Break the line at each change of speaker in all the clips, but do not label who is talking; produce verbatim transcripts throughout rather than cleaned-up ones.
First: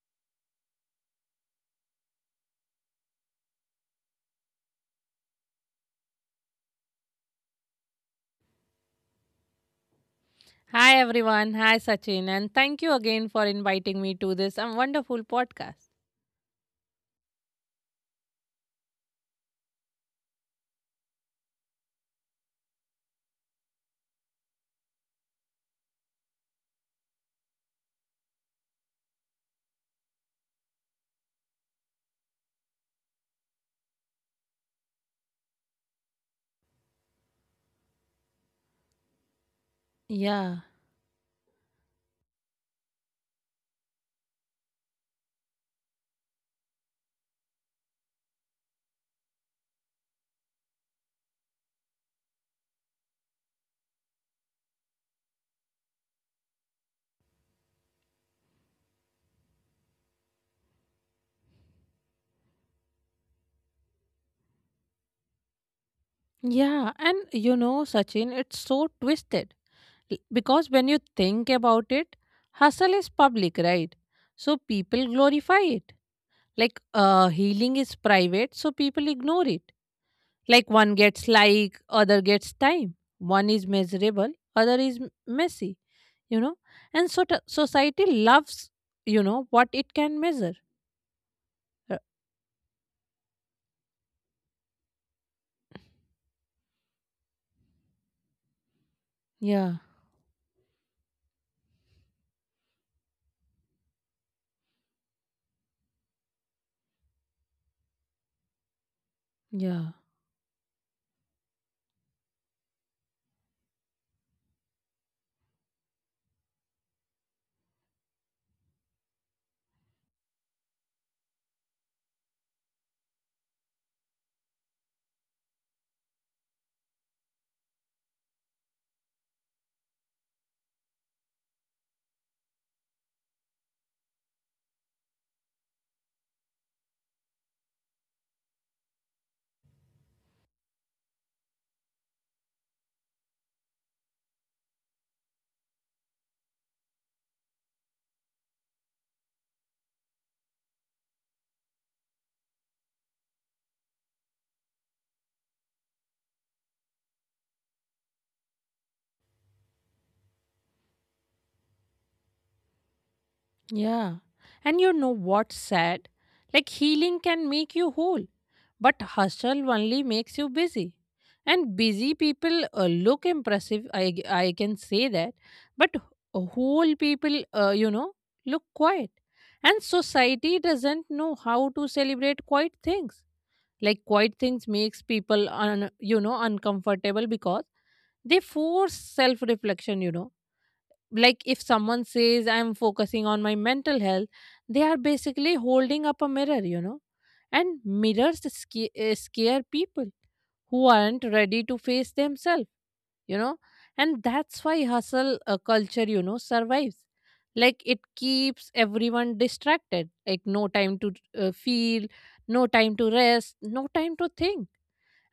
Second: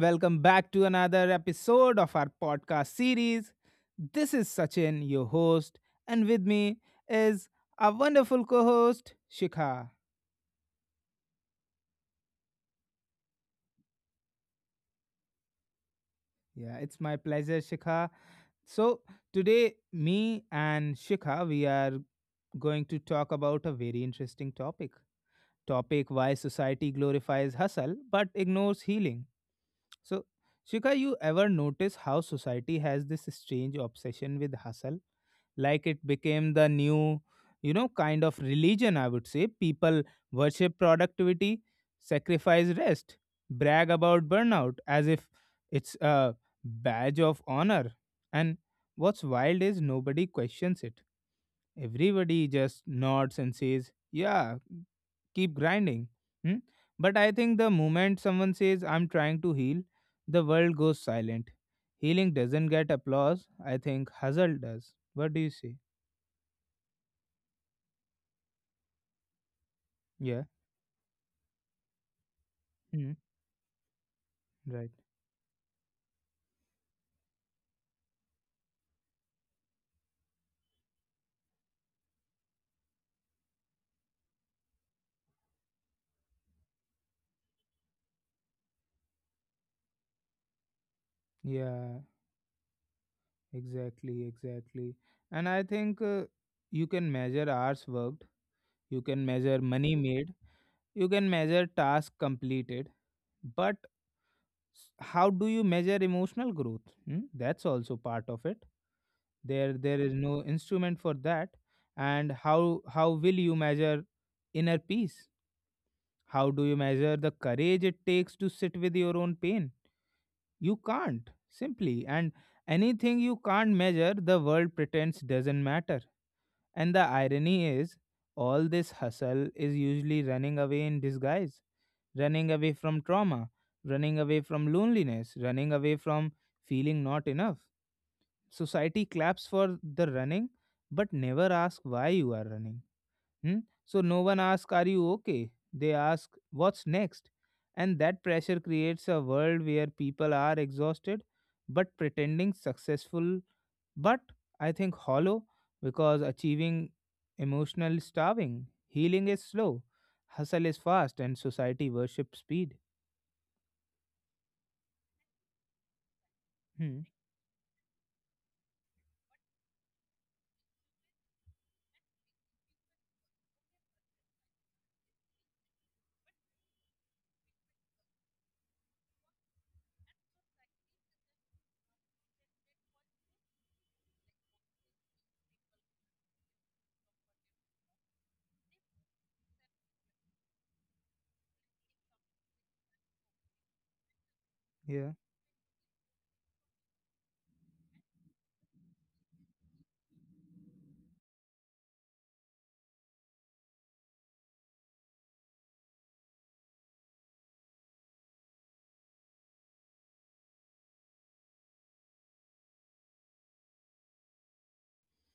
Welcome back to another episode of our podcast series. This is Sachin, your host, and with me is our wonderful co host, Shikha.
Hi everyone. Hi Sachin, and thank you again for inviting me to this um, wonderful podcast.
Yeah, it's my pleasure, Shikha. So, today, me and Shikha, we are going to talk about a very interesting topic topic why society glorifies hustle but ignores healing. So, Shikha, you ever notice how society has this strange obsession with hustle? Like it became the new, you know kind of religion, I would say. People
Yeah.
worship productivity, sacrifice rest, brag about burnout as if it's a badge of honor. And what's wild is nobody questions it. Everybody just nods and says, yeah, keep grinding. Hmm? But I think the moment someone says, I'm trying to heal, the world goes silent. Healing doesn't get applause, I think. Hustle does. What do you say?
Yeah, and you know Sachin, it's so twisted L-
Yeah.
because when you think about it, hustle is
Mm,
public, right? So
right.
people glorify it. Like uh healing is private, so people ignore it. Like one gets like, other gets time. One is miserable, other is m- messy, you know? And so t- society loves, you know, what it can measure uh,
Yeah, exactly, exactly. And I think, uh, you can measure hours worked, you can measure
Yeah,
money made, you can measure task completed, but s- how do you measure emotional growth? Hmm? That's also part of it. There
yeah,
there is no instrument for that. And how how will you measure inner peace? How do you measure the courage it takes to sit with your own pain? You can't, simply. And anything you can't measure, the world pretends doesn't matter. And the irony is, all this hustle is usually running away in disguise, running away from trauma, running away from loneliness, running away from feeling not enough. Society claps for the running, but never asks why you are running. Hmm? So no one asks, are you okay? They ask, what's next? And that pressure creates a world where people are exhausted but pretending successful, but I think hollow, because achieving emotional is starving, healing is slow, hustle is fast, and society worships speed.
yeah. And you know what's sad? Like
Hmm.
healing can make you whole, but hustle only makes you busy. And busy people uh, look impressive, I, g- I can say that, but whole people, uh, you know, look quiet. And society doesn't know how to celebrate quiet things. Like quiet things makes people, un, you know, uncomfortable because they force self-reflection, you know Like if someone says, "I'm focusing on my mental health," they are
Yeah.
basically holding up a mirror you know And mirrors sca- uh, scare people who aren't ready to face themselves you know and that's why hustle uh, culture you know survives. Like it keeps everyone distracted. Like no time to uh, feel, no time to rest, no time to think.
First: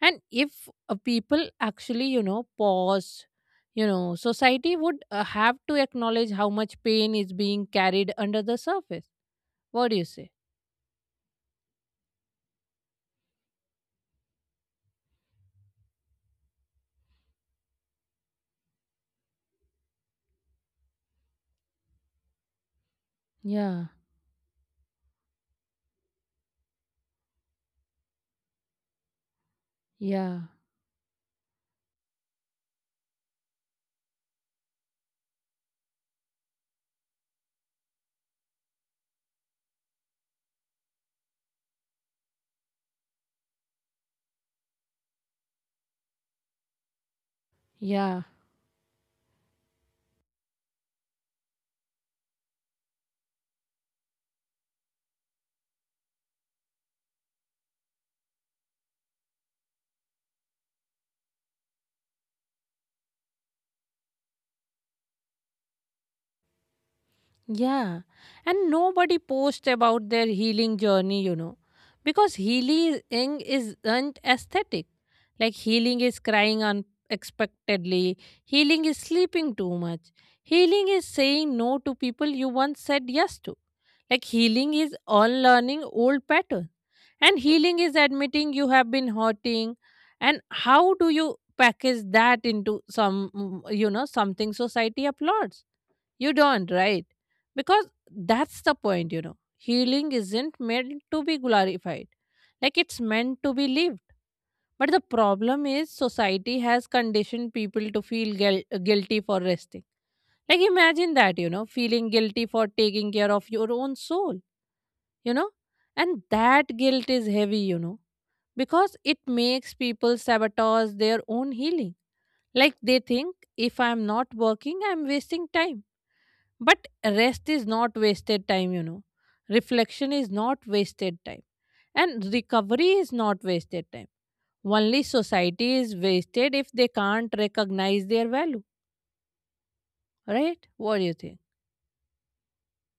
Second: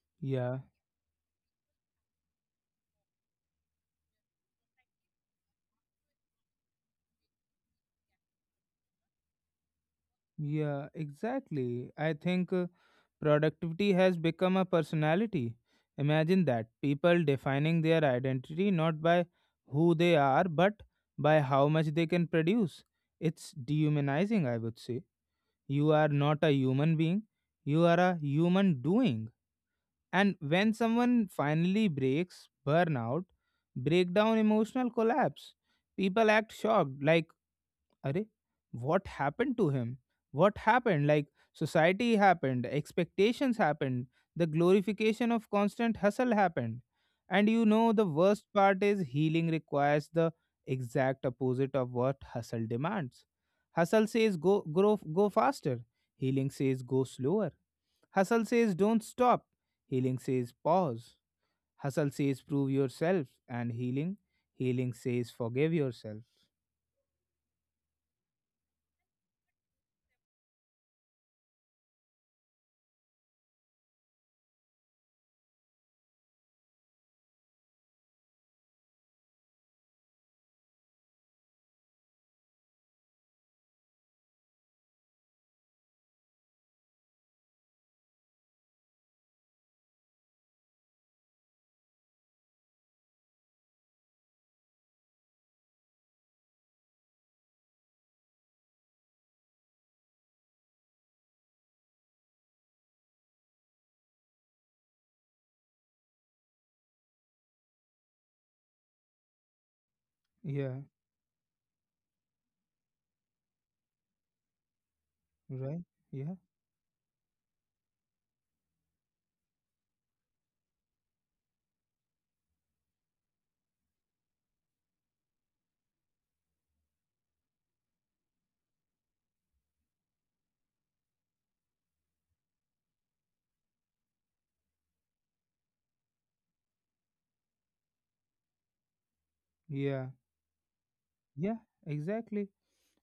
And
Yeah.
if uh, people actually you know pause, you know society would uh, have to acknowledge how much pain is being carried under the surface. What do you say?
Yeah, exactly. I think, uh, productivity has become a personality. Imagine that, people defining their identity not by who they are, but by how much they can produce. It's
Yeah,
dehumanizing, I would say. You are not a human being, you are a human doing. And
yeah,
when someone finally breaks, burnout, breakdown, emotional collapse, people act shocked, like, arey, what happened to him? What happened? Like, society happened, expectations happened, the glorification of constant hustle happened. And you know, the
yeah,
worst part is healing requires the exact opposite of what hustle demands. Hustle says go, grow, go faster. Healing says go slower. Hustle says don't stop. Healing says pause. Hustle says prove yourself. And healing, healing says forgive yourself.
yeah, and nobody posts about their healing journey, you know because healing isn't aesthetic. Like healing is crying unexpectedly, healing is sleeping too much, healing is saying no to people you once said yes to. Like healing is unlearning old patterns. And healing is admitting you have been hurting. And how do you package that into some, mm, you know, something society applauds? You don't, right? Because that's the point, you know. Healing isn't meant to be glorified, like it's meant to be lived. But the problem is, society has conditioned people to feel guil- guilty for resting. Like,
Yeah,
imagine that, you know, feeling guilty for taking care of your own soul you know
right.
and
Yeah.
that guilt is heavy you know because it makes people sabotage their own healing. Like they think, if I'm not working, I'm wasting time. But rest is not wasted time you know reflection is not wasted time, and recovery is not wasted time. Only society is wasted if they can't recognize their value,
Yeah,
right? What do you think?
yeah, exactly.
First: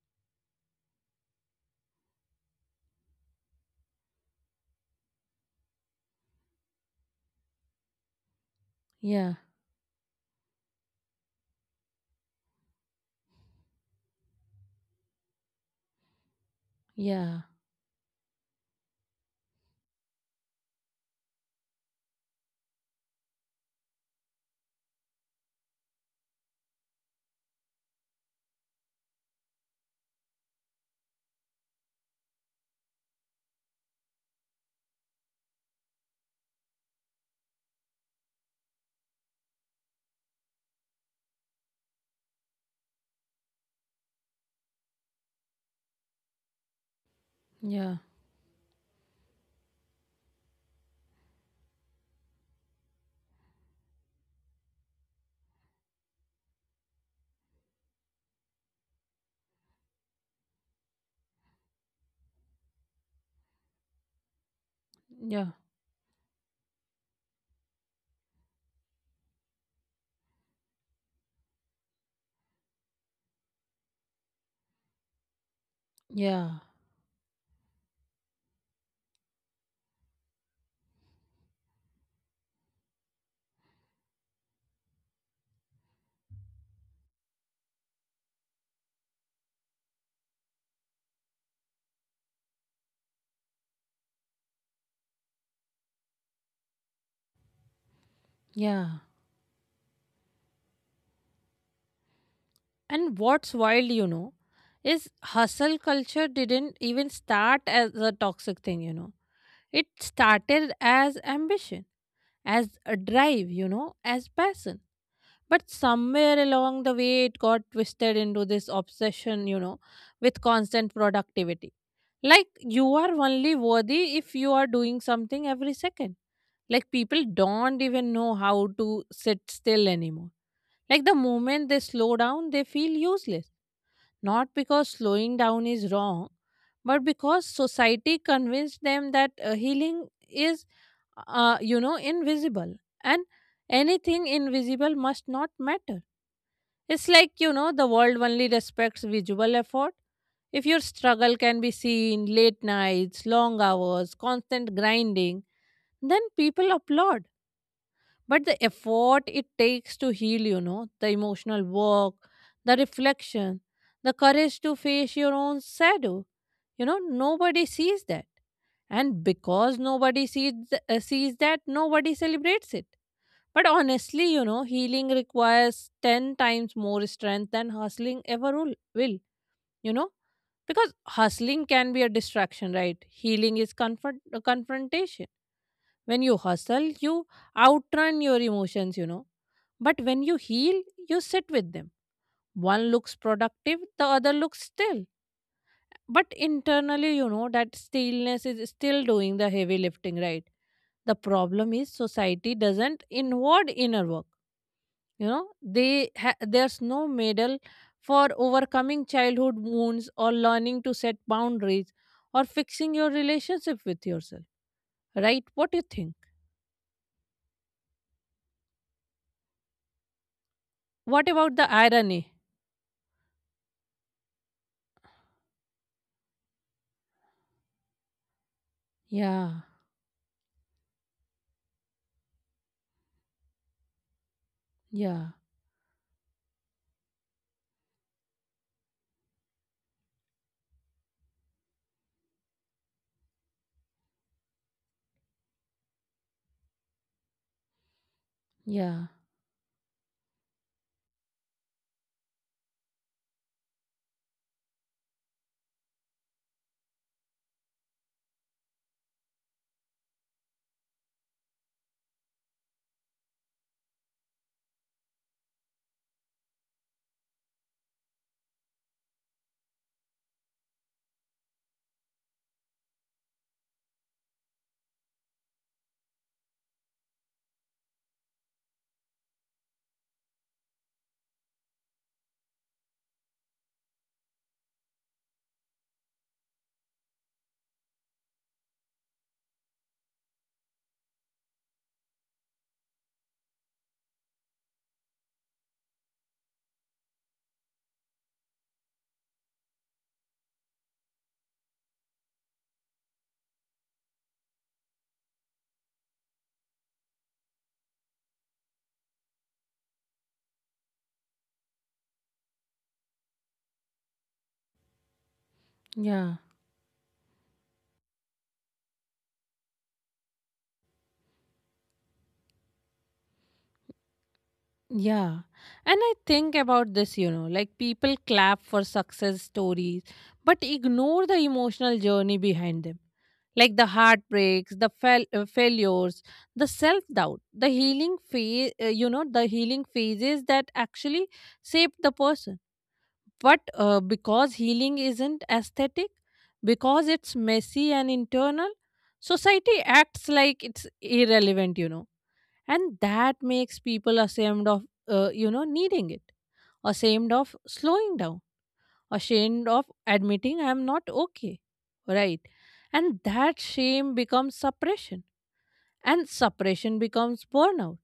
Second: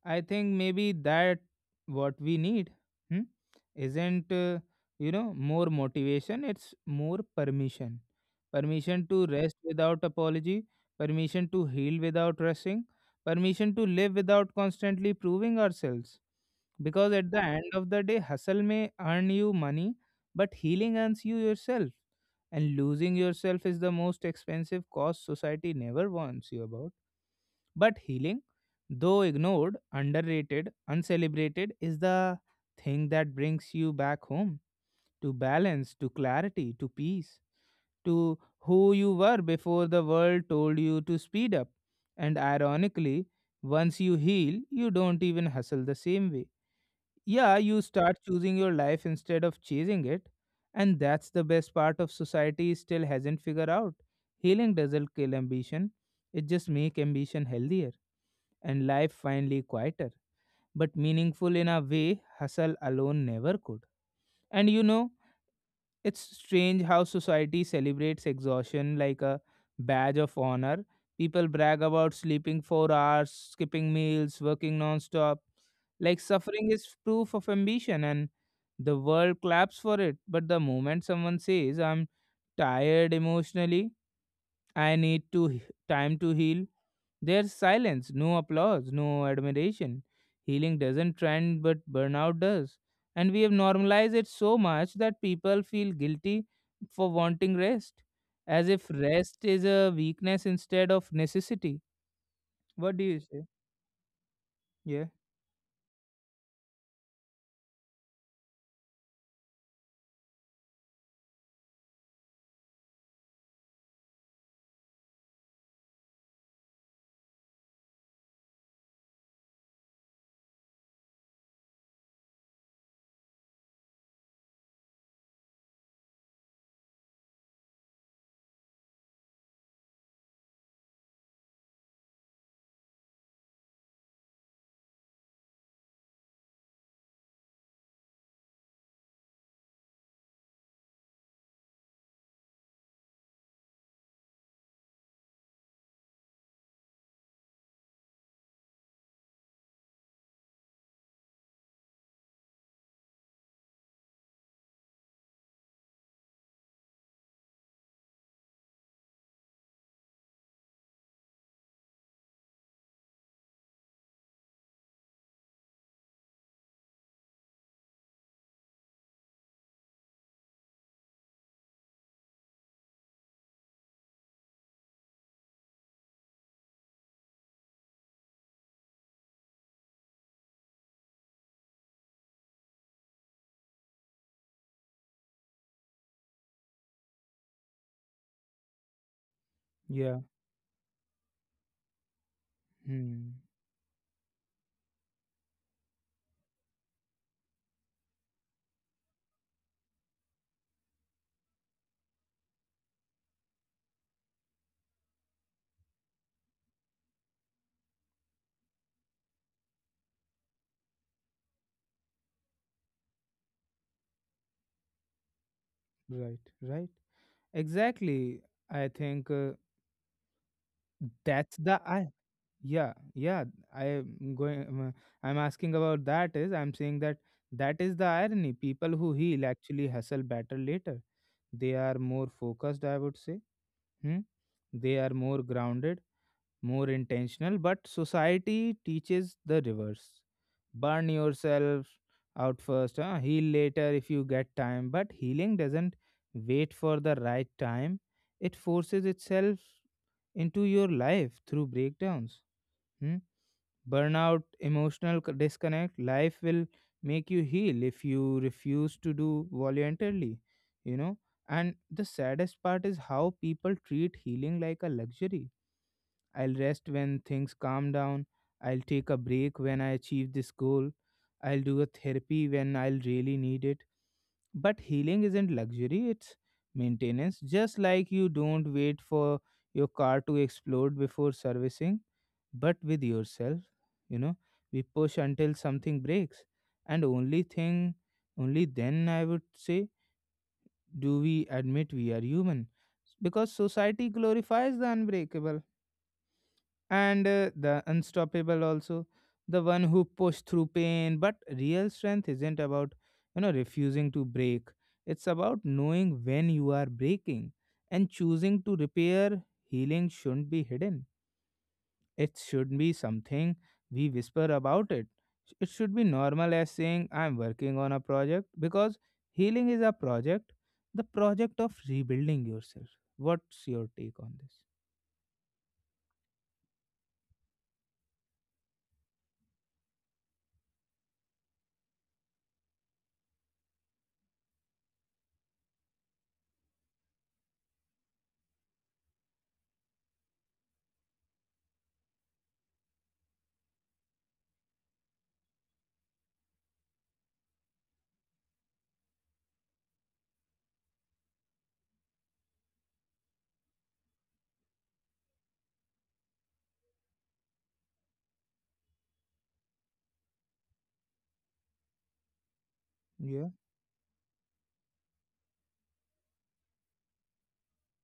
I think maybe that what we need hmm, isn't, uh, you know, more motivation, it's more permission. Permission to
Yeah,
rest without apology, permission to heal without rushing, permission to live without constantly proving ourselves. Because at the
yeah,
end of the day, hustle may earn you money, but healing earns you yourself. And losing yourself is the most expensive cost society never warns you about. But healing, though ignored, underrated, uncelebrated, is the thing that brings you back home, to balance, to clarity, to peace, to who you were before the world told you to speed up. And ironically, once you heal, you don't even hustle the same way. Yeah, you
yeah,
start choosing your life instead of chasing it. And that's the best part of society still hasn't figured out. Healing doesn't kill ambition, it just make ambition healthier and life finally quieter, but meaningful in a way hustle alone never could. And you know,
yeah,
it's strange how society celebrates exhaustion like a badge of honor. People brag about sleeping four hours, skipping meals, working non stop. Like,
yeah,
suffering is proof of ambition, and the world claps for it. But the moment someone says, I'm tired emotionally, I need to he- time to heal, there's silence, no applause, no admiration. Healing doesn't trend, but burnout does. And we have normalized it so much that people feel guilty for wanting rest, as
yeah.
if rest is a weakness instead of necessity. What do
And
you say?
what's wild, you know,
Yeah,
is hustle culture didn't even start as a toxic thing, you know. It started as ambition, as a drive, you know, as passion. But somewhere along the way, it got twisted into this obsession, you know, with constant productivity. Like, you are only worthy if you are doing something every second. Like, people don't even know how to sit still anymore. Like, the moment they slow down, they feel useless, not because slowing down is wrong, but because society convinced them that uh, healing is, uh, you know, invisible, and anything invisible must not matter. It's like, you know, the world only respects visual effort. If your struggle can be seen — late nights, long hours, constant grinding — then people applaud. But the effort it takes to heal, you know, the emotional work, the reflection, the courage to face your own shadow, you know, nobody sees that. And because nobody sees, th- uh, sees that, nobody celebrates it. But honestly, you know, healing requires ten times more strength than hustling ever will, will, you know, because hustling can be a distraction, right? Healing is confront- uh, confrontation. When you hustle, you outrun your emotions, you know. But when
yeah.
you heal, you sit with them. One looks
Hmm.
productive, the other looks still. But internally, you know, that stillness is still doing the heavy lifting, right? The problem is society doesn't inward inner work, you know they ha- there's no medal for overcoming childhood wounds, or learning to set boundaries, or fixing your relationship with yourself, right? What do you think?
Right, right. Exactly. I think, uh,
What about
that's
the
the irony.
irony?
Yeah, yeah. I'm going I'm, I'm asking about that, is, I'm saying that that is the irony. People who heal
Yeah,
actually hustle better later. They are more focused, I would say. Hmm? They are
yeah,
more grounded, more intentional. But society teaches the reverse. Burn yourself out first, huh? Heal later if you get time. But healing doesn't wait for the right time. It
yeah,
forces itself into your life through breakdowns. Hmm? Burnout, emotional c- disconnect. Life will make you heal if you refuse to do voluntarily, you know. And the saddest part is how people treat healing like a luxury. I'll rest when things calm down. I'll take a break when I achieve this goal. I'll do a therapy when I'll really need it. But healing isn't luxury, it's maintenance. Just like you don't wait for your car to explode before servicing, but with yourself, you know we push until something breaks, and only thing only then, I would say, do we admit we are human. Because society glorifies the unbreakable, and uh, the unstoppable also, the one who push through pain. But real strength isn't about you know refusing to break, it's about knowing when you are breaking and choosing to repair. Healing shouldn't be hidden, it should be something we whisper about it. It should be
yeah,
normal as saying, I'm working on a project, because healing is a project, the project of rebuilding yourself. What's your take on this?
yeah. And I think about this, you know, like people clap for success stories, but ignore the emotional journey behind them. Like the heartbreaks, the fail- uh, failures, the self doubt, the healing phase, uh, you know, the healing phases that actually shape the person. But uh, because healing isn't aesthetic, because it's messy and internal, society acts like it's irrelevant, you know and that makes people ashamed of uh, you know needing it, ashamed of slowing down, ashamed of admitting I'm not okay, right? And
Yeah,
that shame becomes suppression, and suppression becomes burnout,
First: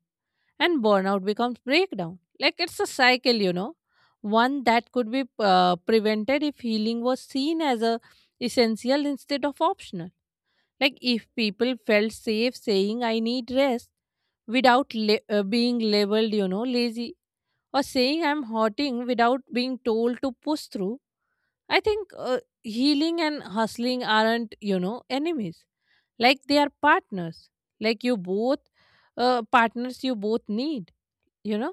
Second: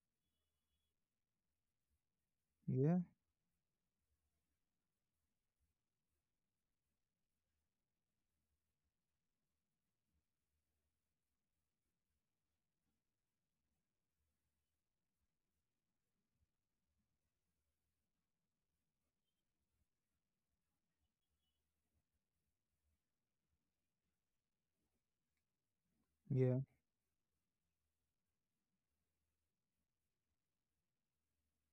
and burnout becomes breakdown. Like it's a
yeah,
cycle, you know one that could be uh, prevented if healing was seen as a essential instead of optional. Like, if people felt safe saying, "I need rest," without la- uh, being labeled, you know, lazy, or saying, "I'm hurting," without being told to push through, I think uh, healing and hustling aren't, you know, enemies. Like, they
yeah,
are partners. Like, you both, uh, partners you both need, you know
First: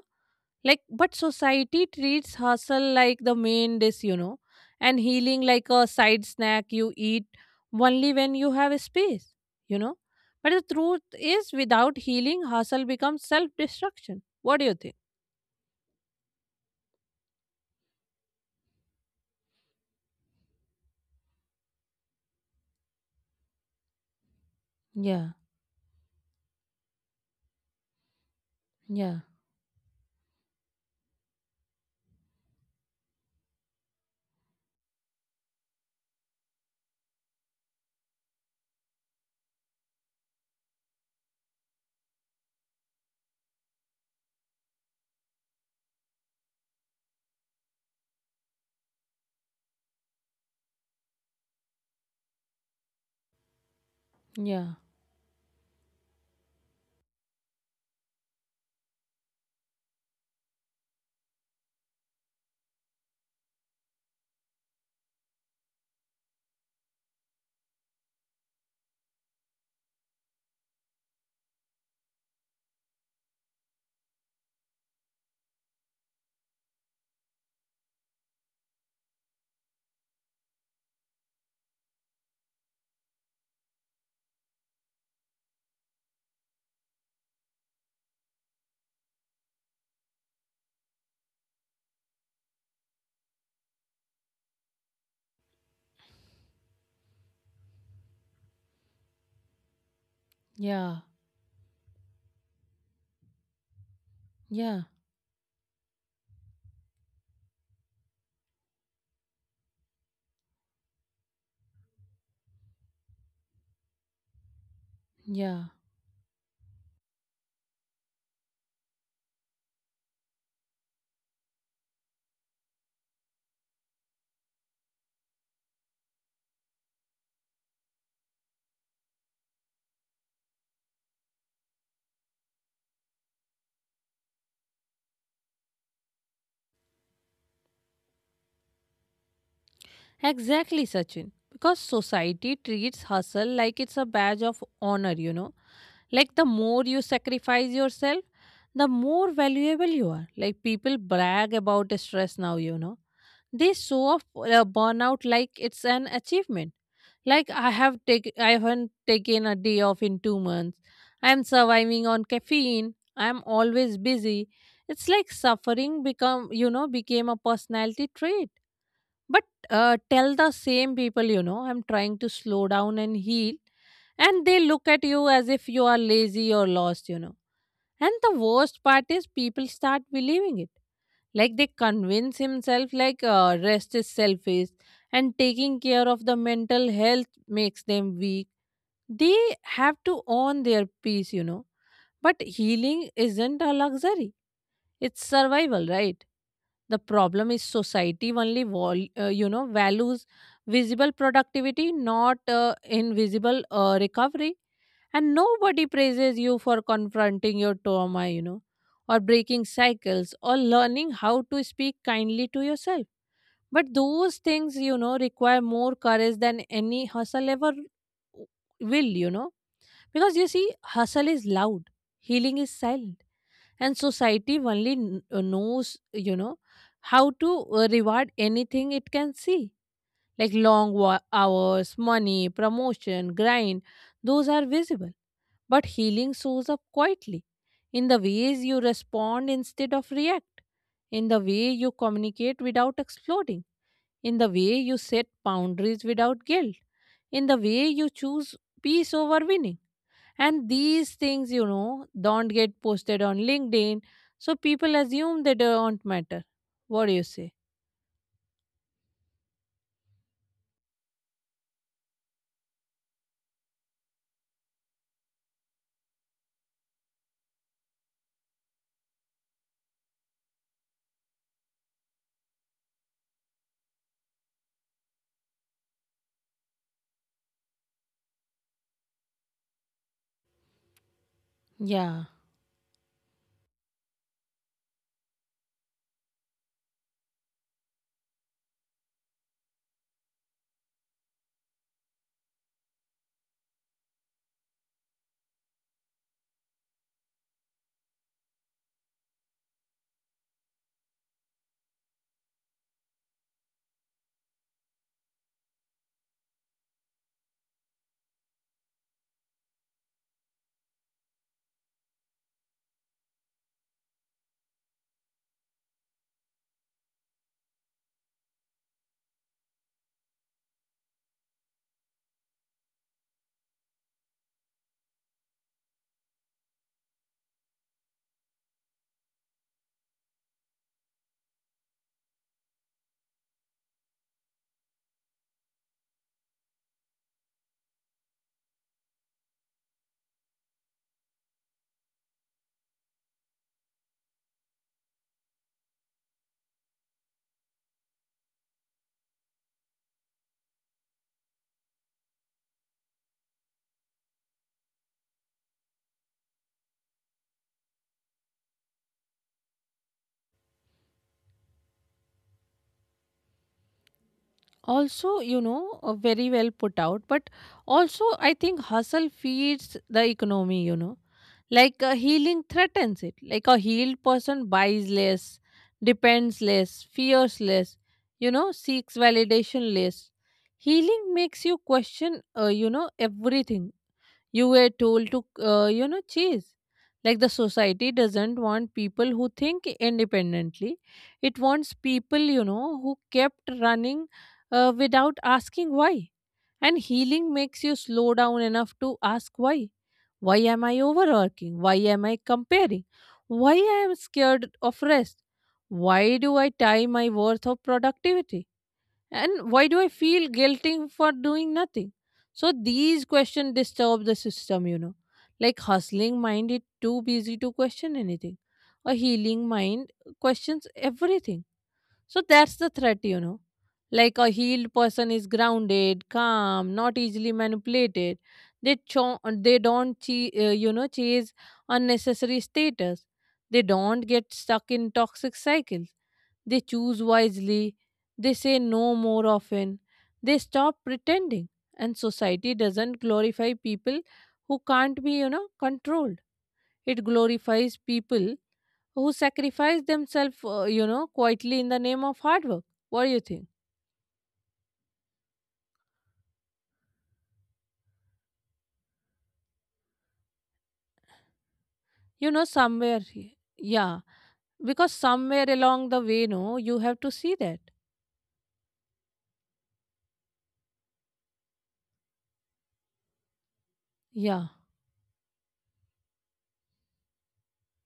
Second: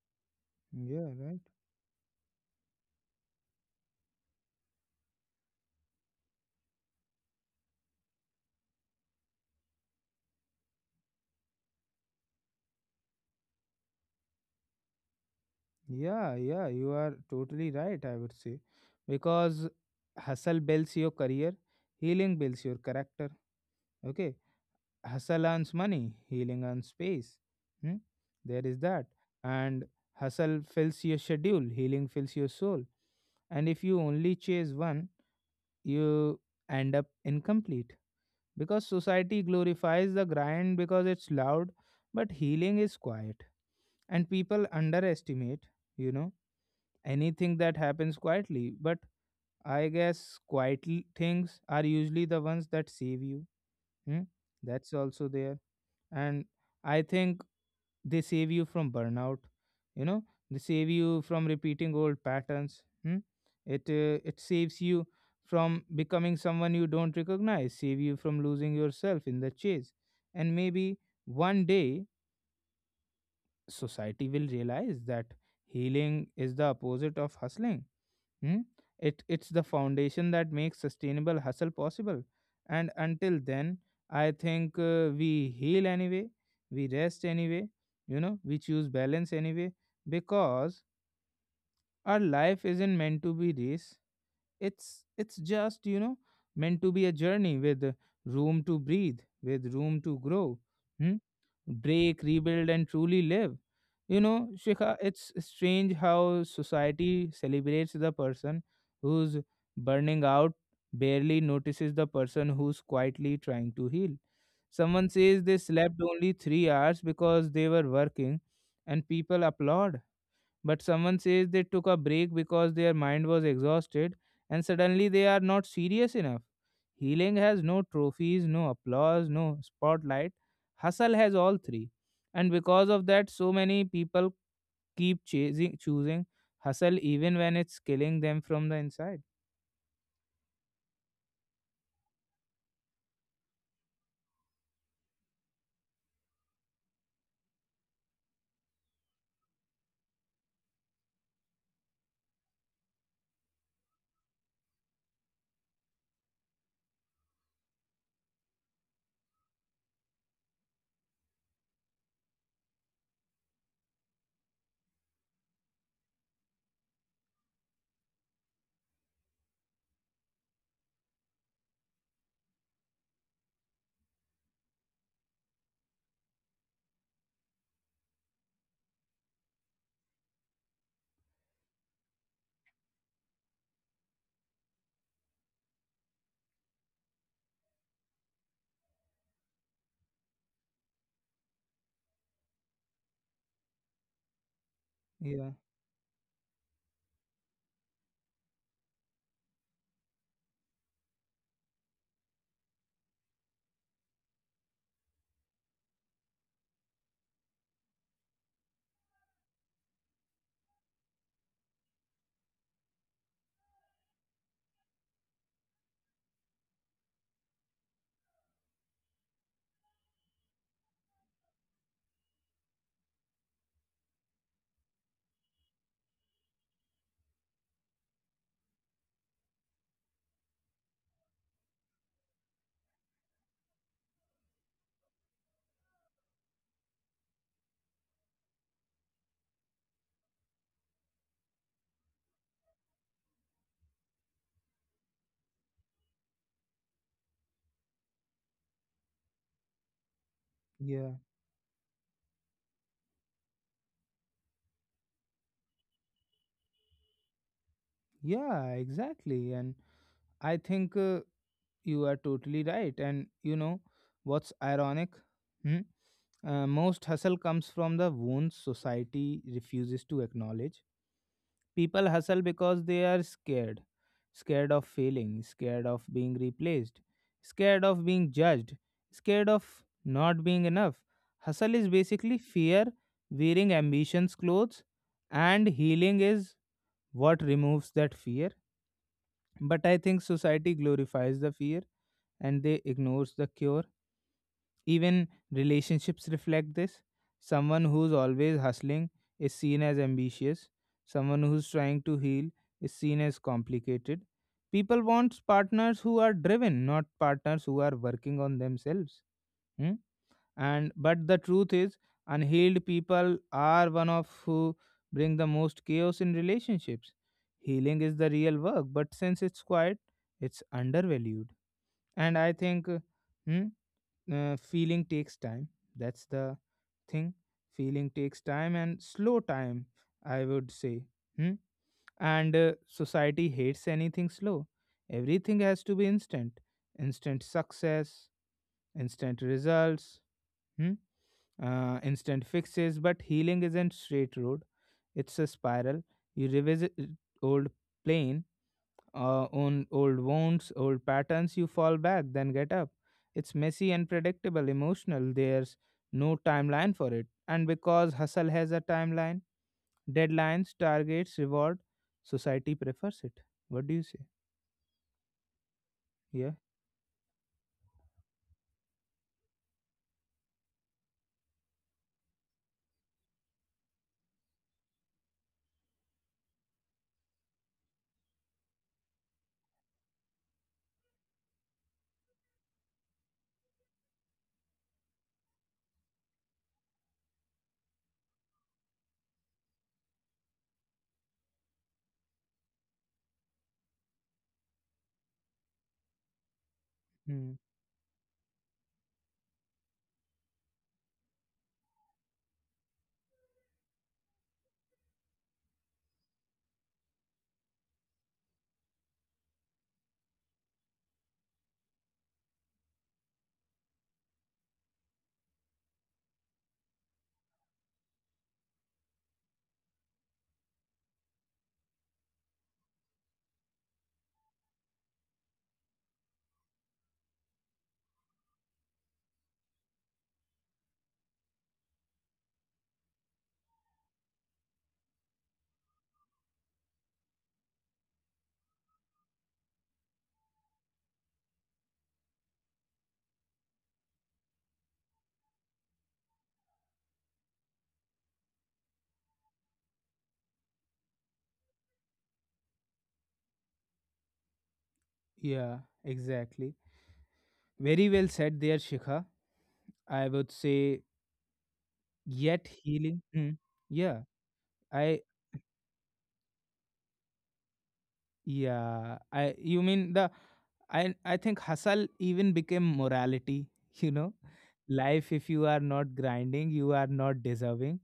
like,
yeah,
but
right.
society treats hustle like the main dish, you know, and healing like a side snack you eat only when you have space, you know. But the truth is, without healing, hustle becomes self destruction. What do you think?
Yeah, yeah, you are totally right, I would say. Because hustle builds your career, healing builds your character. Okay,
Yeah,
hustle earns money, healing earns space. Hmm? There is that.
yeah,
And hustle fills your schedule, healing fills your soul. And if you only chase one, you end up incomplete. Because society glorifies the grind because it's loud, but healing is quiet. And people underestimate, you know, anything that happens quietly. But I guess quiet l- things are usually the ones that save you. Hmm?
yeah,
That's also there. And I think they save you from burnout, you know they save you from repeating old patterns. Hmm? it uh, it saves you from becoming someone you don't recognize, save you from losing yourself in the chase. And maybe one day society will realize that healing is the opposite of hustling. Hmm? It, it's the foundation that makes sustainable hustle possible. And until then, I think, uh, we heal anyway, we rest anyway, you know, we choose balance anyway, because our life isn't meant to be this. It's it's just, you know meant to be a journey with room to breathe, with room to grow.
yeah,
Hmm? Break, rebuild, and truly live. You know,
yeah,
Shikha, it's strange how society celebrates the person who's burning out, barely notices the person who's quietly trying to heal. Someone says they
yeah.
slept only three hours because they were working, and people applaud. But someone says they took a break because their mind was exhausted, and suddenly they are not serious enough. Healing has no trophies, no applause, no spotlight. Hustle has all three. And because of that, so many people keep chasing, choosing hustle even when it's killing them from the inside.
Exactly, Sachin. Because society treats hustle like it's a badge of honor, you know. Like the more you sacrifice yourself, the more valuable you are. Like people brag about stress now, you know. They show off uh, burnout like it's an achievement. Like I have taken, I haven't taken a day off in two months. I'm surviving on caffeine. I'm always busy. It's like suffering become, you know, became a personality trait. But uh, tell the same people, you know, "I'm trying to slow down and heal," and they look at you as if you are lazy or lost, you know. And the worst part is people start believing it. Like they convince himself like uh, rest is selfish, and taking care of the mental health makes them weak. They have to own their peace, you know. But healing isn't a luxury. It's
Yeah,
survival, right? The problem is society only vol- uh, you know values visible productivity, not uh, invisible uh, recovery. And nobody praises you for confronting your trauma, you know, or breaking cycles, or learning how to speak kindly to yourself. But those things, you know, require more courage than any hustle ever will, you know. Because you see, hustle is loud, healing is silent, and society only kn- uh, knows you know how to uh, reward anything it can see, like long wa- hours, money, promotion, grind — those are visible. But healing shows up quietly, in the ways you respond instead of react, in the way you communicate without exploding, in the way you set boundaries without guilt, in the way you choose peace over winning. And
yeah,
these things, you know, don't get posted on LinkedIn, so people assume they don't matter. What do you say?
yeah, exactly. And I think. Uh, You are totally right. And you know what's ironic? Hmm? Uh, most hustle comes from the wounds society refuses to acknowledge. People hustle because they are scared scared of failing, scared of being replaced, scared of being judged, scared of not being enough. Hustle is
Yeah.
basically fear wearing ambition's clothes, and healing is what removes that fear. But I think society glorifies the fear and they ignores the cure. Even relationships reflect this. Someone who's always hustling is seen as ambitious. Someone who's trying to heal is seen as complicated. People want partners who are driven, not partners who are working on themselves. Hmm? And but the truth is, unhealed people are one of who bring the most chaos in relationships. Healing is the real work, but since it's quiet, it's undervalued. And I think, uh, hmm, uh, feeling takes time. That's the thing, feeling takes time, and slow time, I would say. Hmm? And uh, society hates anything slow. Everything has to be instant, instant success, instant results. Hmm uh, Instant fixes, but healing isn't straight road. It's a spiral. You revisit old pain, uh, on old wounds, old patterns. You fall back, then get up. It's messy and predictable, emotional. There's no timeline for it, and because hustle has a timeline, deadlines, targets, reward, society prefers it. What do you say?
Also, you know, uh, very
Yeah.
well put out, but also I think hustle feeds the economy, you know, like uh, healing threatens it. Like a healed person buys less, depends less, fears less, you know, seeks validation less. Healing makes you question, uh, you know, everything you were told to, uh, you know, chase. Like the society doesn't want people who think independently. It wants people, you know, who kept running uh, without asking why. And
Hmm.
healing makes you slow down enough to ask why. Why am I overworking? Why am I comparing? Why I am scared of rest? Why do I tie my worth of productivity? And why do I feel guilty for doing nothing? So these questions disturb the system, you know like hustling mind is too busy to question anything. A healing mind questions everything. So that's the threat you know Like a healed person is grounded, calm, not easily manipulated. They cho- they don't che- uh, you know chase unnecessary status. They don't get stuck in toxic cycles. They choose wisely, they say no more often, they stop pretending, and society doesn't glorify people who can't be, you know, controlled. It glorifies people who sacrifice themselves, uh, you know, quietly in the name of hard work. What do you think?
Yeah. Exactly. Very well said there, Shikha. I would say
You know,
yet
somewhere,
healing. Hmm.
he-
Yeah.
yeah, because
I
somewhere along the way, no, you have to see that.
yeah, I you mean the I I think hustle even became morality, you know.
Yeah,
Life if you are not grinding, you are not deserving.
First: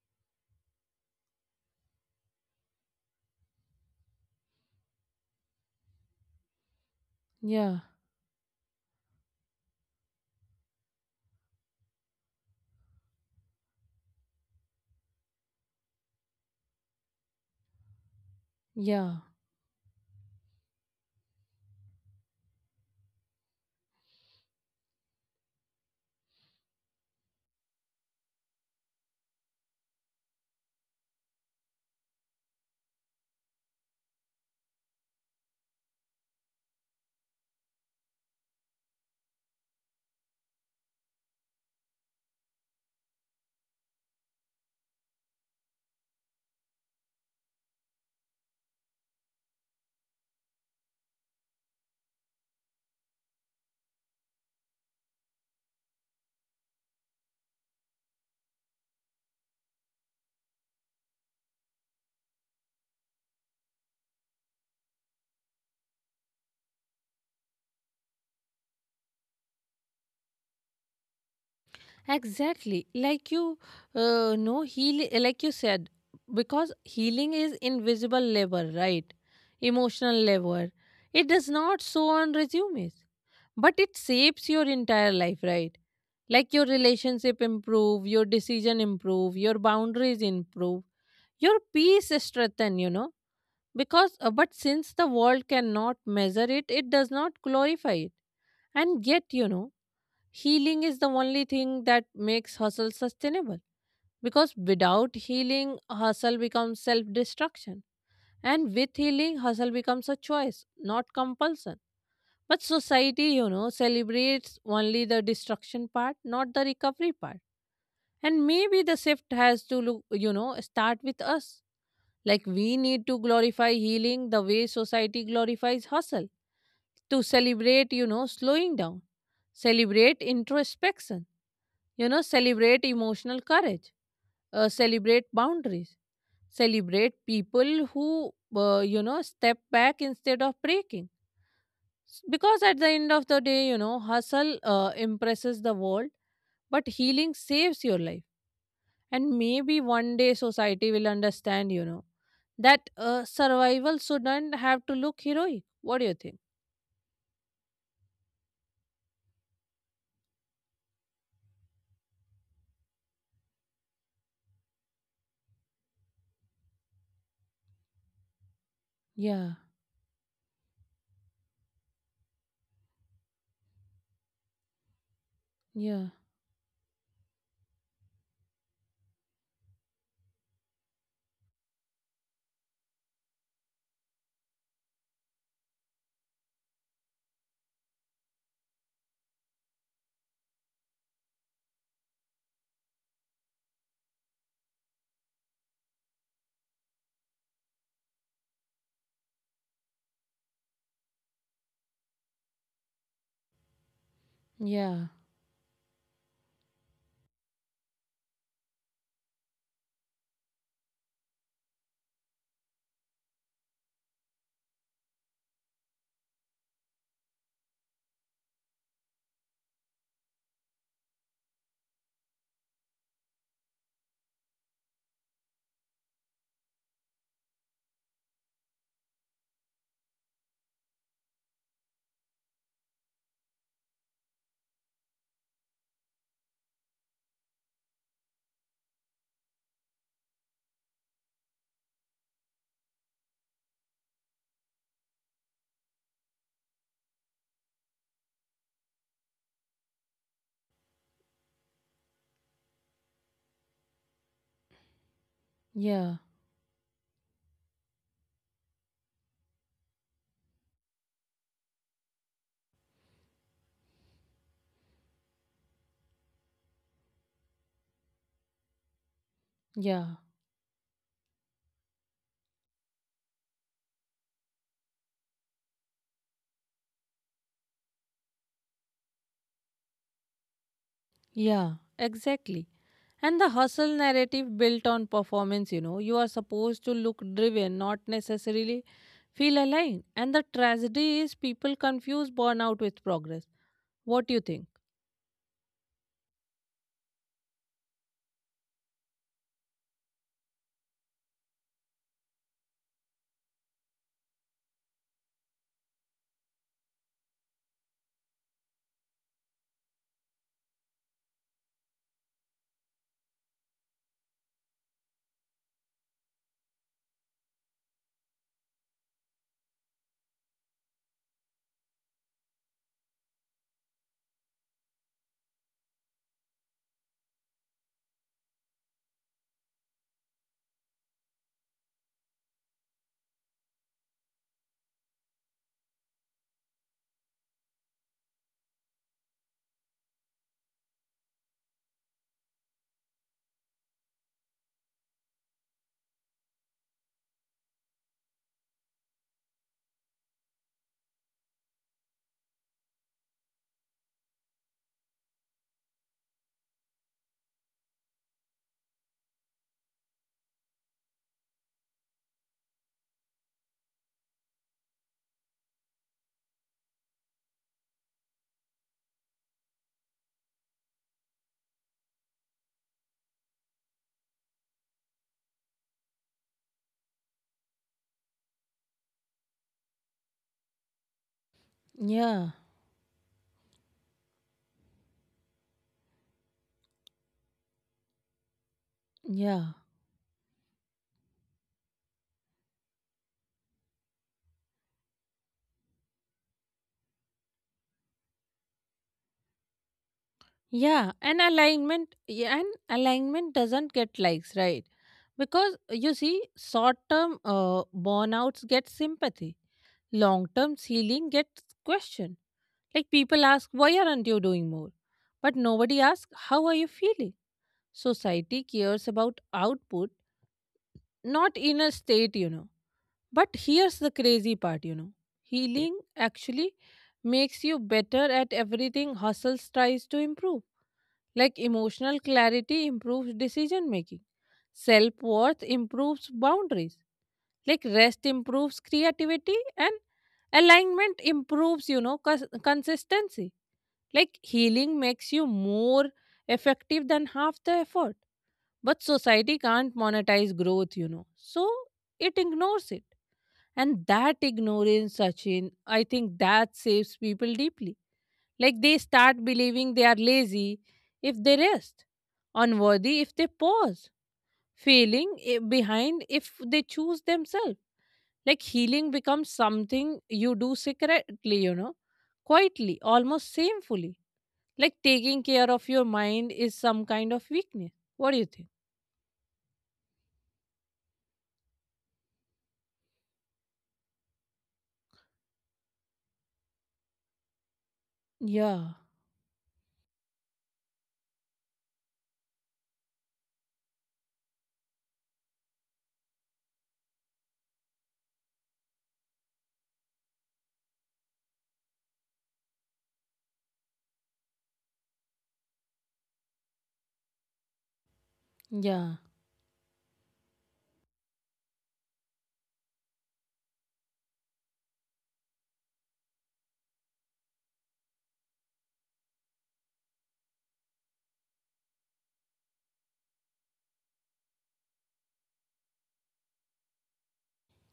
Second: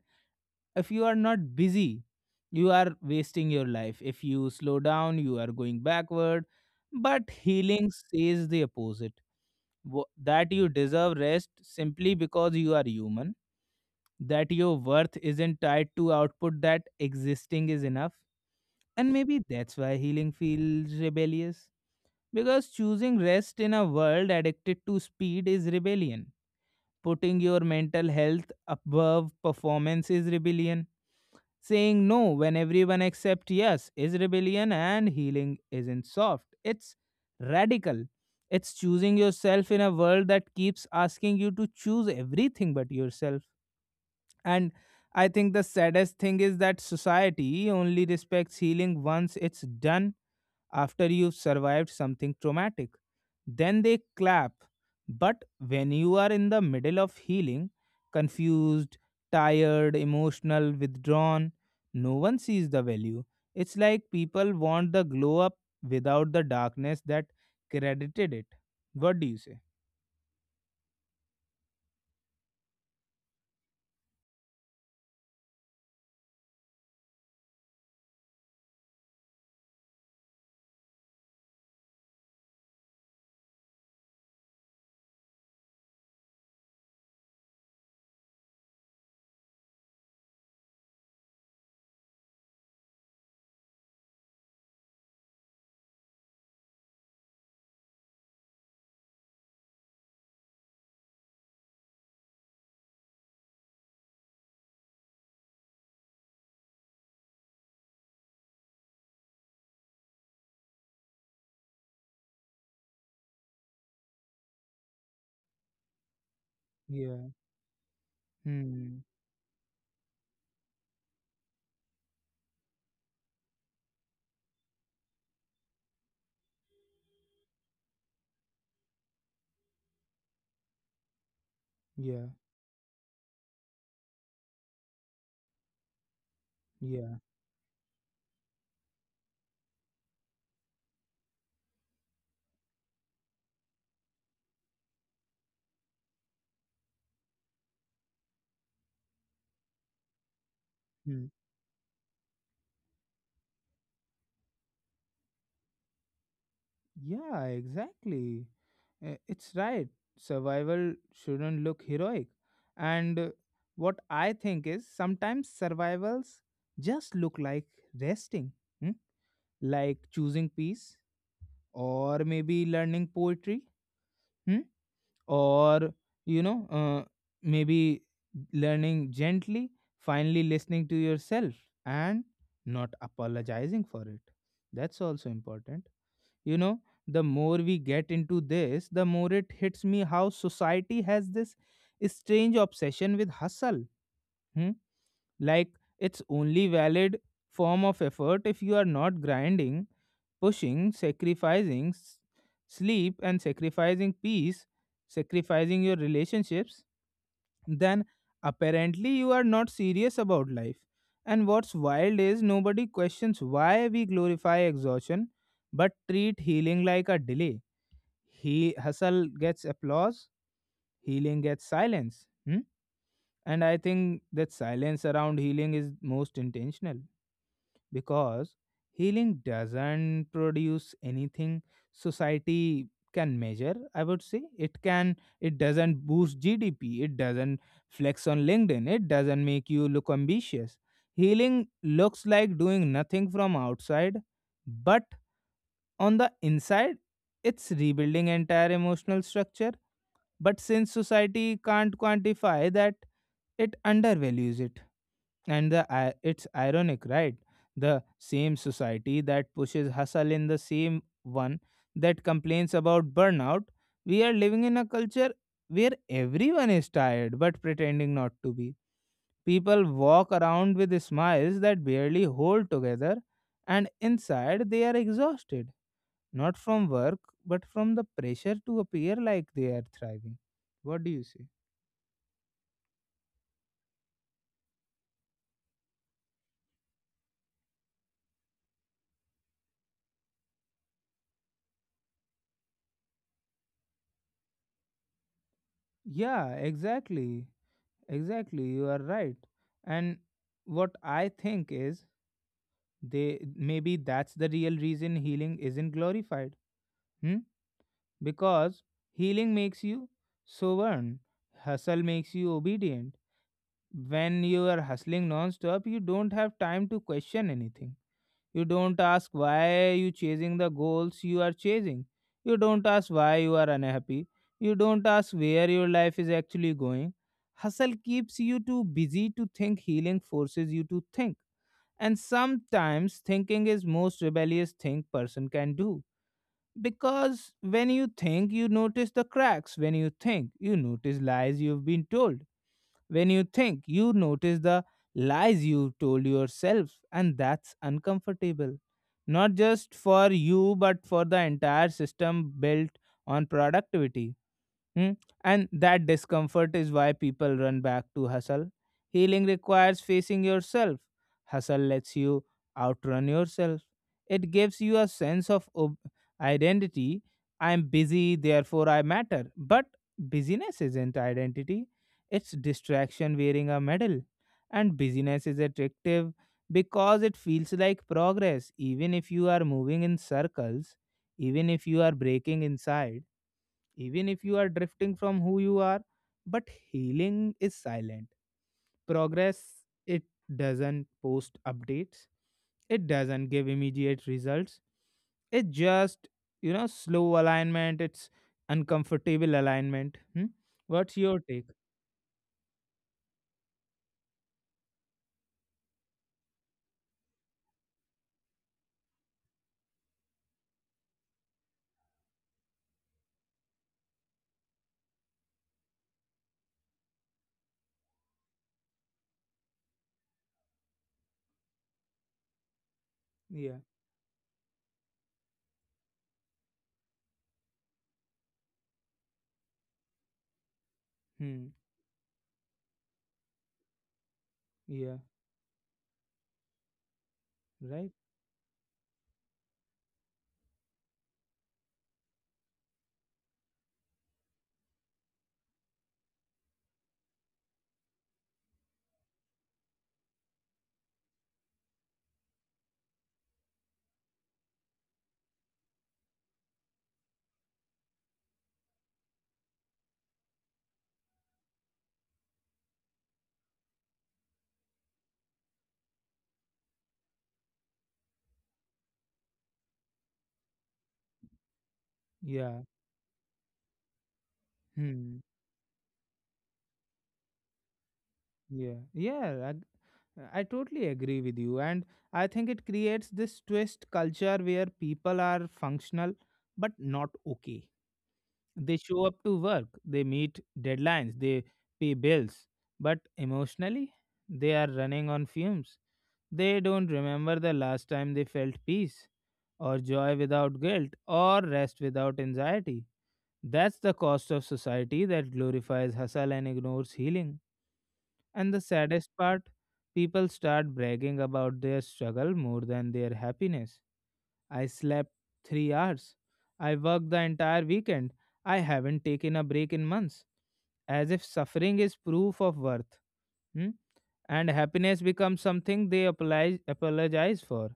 If you are not busy, you are wasting your life. If you slow down, you are going backward. But
yeah,
healing says the opposite. Wo- That you deserve rest simply because you are human, that your worth isn't tied to output, that existing is enough. And
yeah.
maybe that's why healing feels rebellious. Because choosing rest in a world addicted to speed is rebellion. Putting your mental health above performance is rebellion. Saying no when everyone accepts yes is rebellion, and healing isn't soft. It's radical. It's choosing yourself in a world that keeps asking you to choose everything but yourself. And I think the saddest thing is that society only respects healing once it's done, after you've survived something traumatic, then they clap. But when you are in the middle of healing, confused, tired, emotional, withdrawn, no one sees the value. It's like people want the glow up without the darkness that credited it. What do you say?
Exactly. Like you uh, know, heal, like you said, because healing is invisible labor, right? Emotional labor. It does not show on resumes, but it shapes your entire life, right? Like your relationship improve, your decision improve, your boundaries improve, your peace strengthen, you know. Because, uh, but since the world cannot measure it, it does not glorify it. And yet, you know, healing is the only thing that makes hustle sustainable because without healing, hustle becomes self destruction. And with healing, hustle becomes a choice, not compulsion. But society, you know, celebrates only the destruction part, not the recovery
Yeah.
part. And maybe the
Hmm.
shift has to look, you know, start with us. Like we need to glorify healing the way society glorifies hustle, to celebrate, you know, slowing down, celebrate introspection, you know,
Yeah.
celebrate emotional courage, uh, celebrate boundaries, celebrate
Yeah.
people who, uh, you know, step back instead of breaking. S- Because at the end of the day, you know, hustle uh, impresses the world, but healing saves your life. And maybe one day society will
Hmm.
understand, you know, that uh, survival shouldn't have to look heroic. What do you think?
Yeah, exactly. Uh, It's right. Survival shouldn't look heroic. And uh, what I think is sometimes survivals just look like resting, hmm?
Yeah,
Like choosing peace, or maybe learning poetry, hmm? Or,
yeah,
you know, uh, maybe learning gently, finally listening to yourself and not apologizing for it. That's also important, you know. The more we get into this, the more it hits me how society has this strange obsession with hustle, hmm? Like it's only valid form of effort. If you are not grinding, pushing, sacrificing s- sleep, and sacrificing peace,
yeah,
sacrificing your relationships, then apparently you are not serious about life. And what's wild is nobody questions why we glorify exhaustion but treat healing like a delay. He Hustle gets applause, healing gets silence. Hmm? And I think that silence around healing is most intentional, because healing doesn't produce anything society can measure. I would say it can. It doesn't boost GDP, it doesn't flex on LinkedIn, it doesn't make you look ambitious. Healing looks like doing nothing from outside, but on the inside it's rebuilding entire emotional structure. But since society can't quantify that, it undervalues it. And the, i-
yeah,
it's ironic, right? The same society that pushes hustle in the same one that complains about burnout. We are living in a culture where everyone is tired but pretending not to be. People
yeah,
walk around with smiles that barely hold together, and inside they are exhausted. Not from work, but from the pressure to appear like they are thriving. What do you say?
yeah, exactly. And the hustle narrative built on performance, you know, you are supposed to look driven, not necessarily feel aligned. And the tragedy is people confuse burnout with progress. What do you think?
Yeah, exactly. Exactly. You are right. And what I think is, they maybe that's the real reason healing isn't glorified. Hmm? Because healing makes you sovereign. Hustle makes you obedient. When you are hustling non-stop, you don't have time to question anything. You don't ask why you chasing the goals you are chasing. You don't ask why you are unhappy. You don't ask where your life is actually going. Hustle keeps you too busy to think, healing forces you to think. And sometimes thinking is most rebellious thing person can do. Because when you think, you notice the cracks. When you think, you notice lies you've been told. When you think, you notice the lies you told yourself, and that's uncomfortable. Not just for you, but for the entire system built on productivity. Hmm. And that discomfort is why people run back to hustle. Healing requires facing yourself. Hustle lets you outrun yourself. It gives you a sense of ob- identity. I'm busy, therefore I matter. But busyness isn't identity, it's distraction wearing a medal. And busyness is attractive because it feels like progress, even if you are moving in circles, even if you are
Yeah,
breaking inside, even if you are drifting from who you are. But healing is silent. Progress,
yeah,
it doesn't post updates, it doesn't give immediate results. It's just, you know, slow alignment, it's uncomfortable alignment. Hmm? What's
Yeah,
your
and
take?
alignment, yeah, and alignment doesn't get likes, right? Because you see, short-term uh, burnouts get sympathy, long-term healing gets question. Like people ask, why aren't you doing more? But nobody asks, how are you feeling? Society cares about output, not inner state, you know. But
Yeah.
here's the crazy part, you know. Healing actually makes you better at everything hustle tries to improve.
Hmm.
Like emotional clarity improves decision making,
Yeah.
self worth improves boundaries, like
Right?
rest improves creativity, and alignment improves, you know, cons- consistency. Like healing makes you more effective than half the effort. But society can't monetize growth, you know. So it ignores it. And that ignorance, Sachin, I think that saves people deeply. Like they start believing they are lazy if they rest, unworthy if they pause, failing i- behind if they choose themselves. Like healing becomes something you do secretly, you know,
Yeah.
quietly, almost shamefully. Like
Hmm.
taking care of your mind is some kind of weakness. What do you think?
Yeah, yeah, I, I totally agree with you, and I think it creates this twist culture where people are functional but not okay. They
Yeah,
show up to work, they meet deadlines, they pay bills, but emotionally, they are running on fumes. They don't remember the last time they felt peace, or joy without guilt, or rest without anxiety. That's the cost of society that glorifies hustle and ignores healing. And the
yeah.
saddest part, people start bragging about their struggle more than their happiness. I slept three hours. I worked the entire weekend. I haven't taken a break in months. As if suffering is proof of worth. Hmm? And happiness becomes something they apologize, apologize for.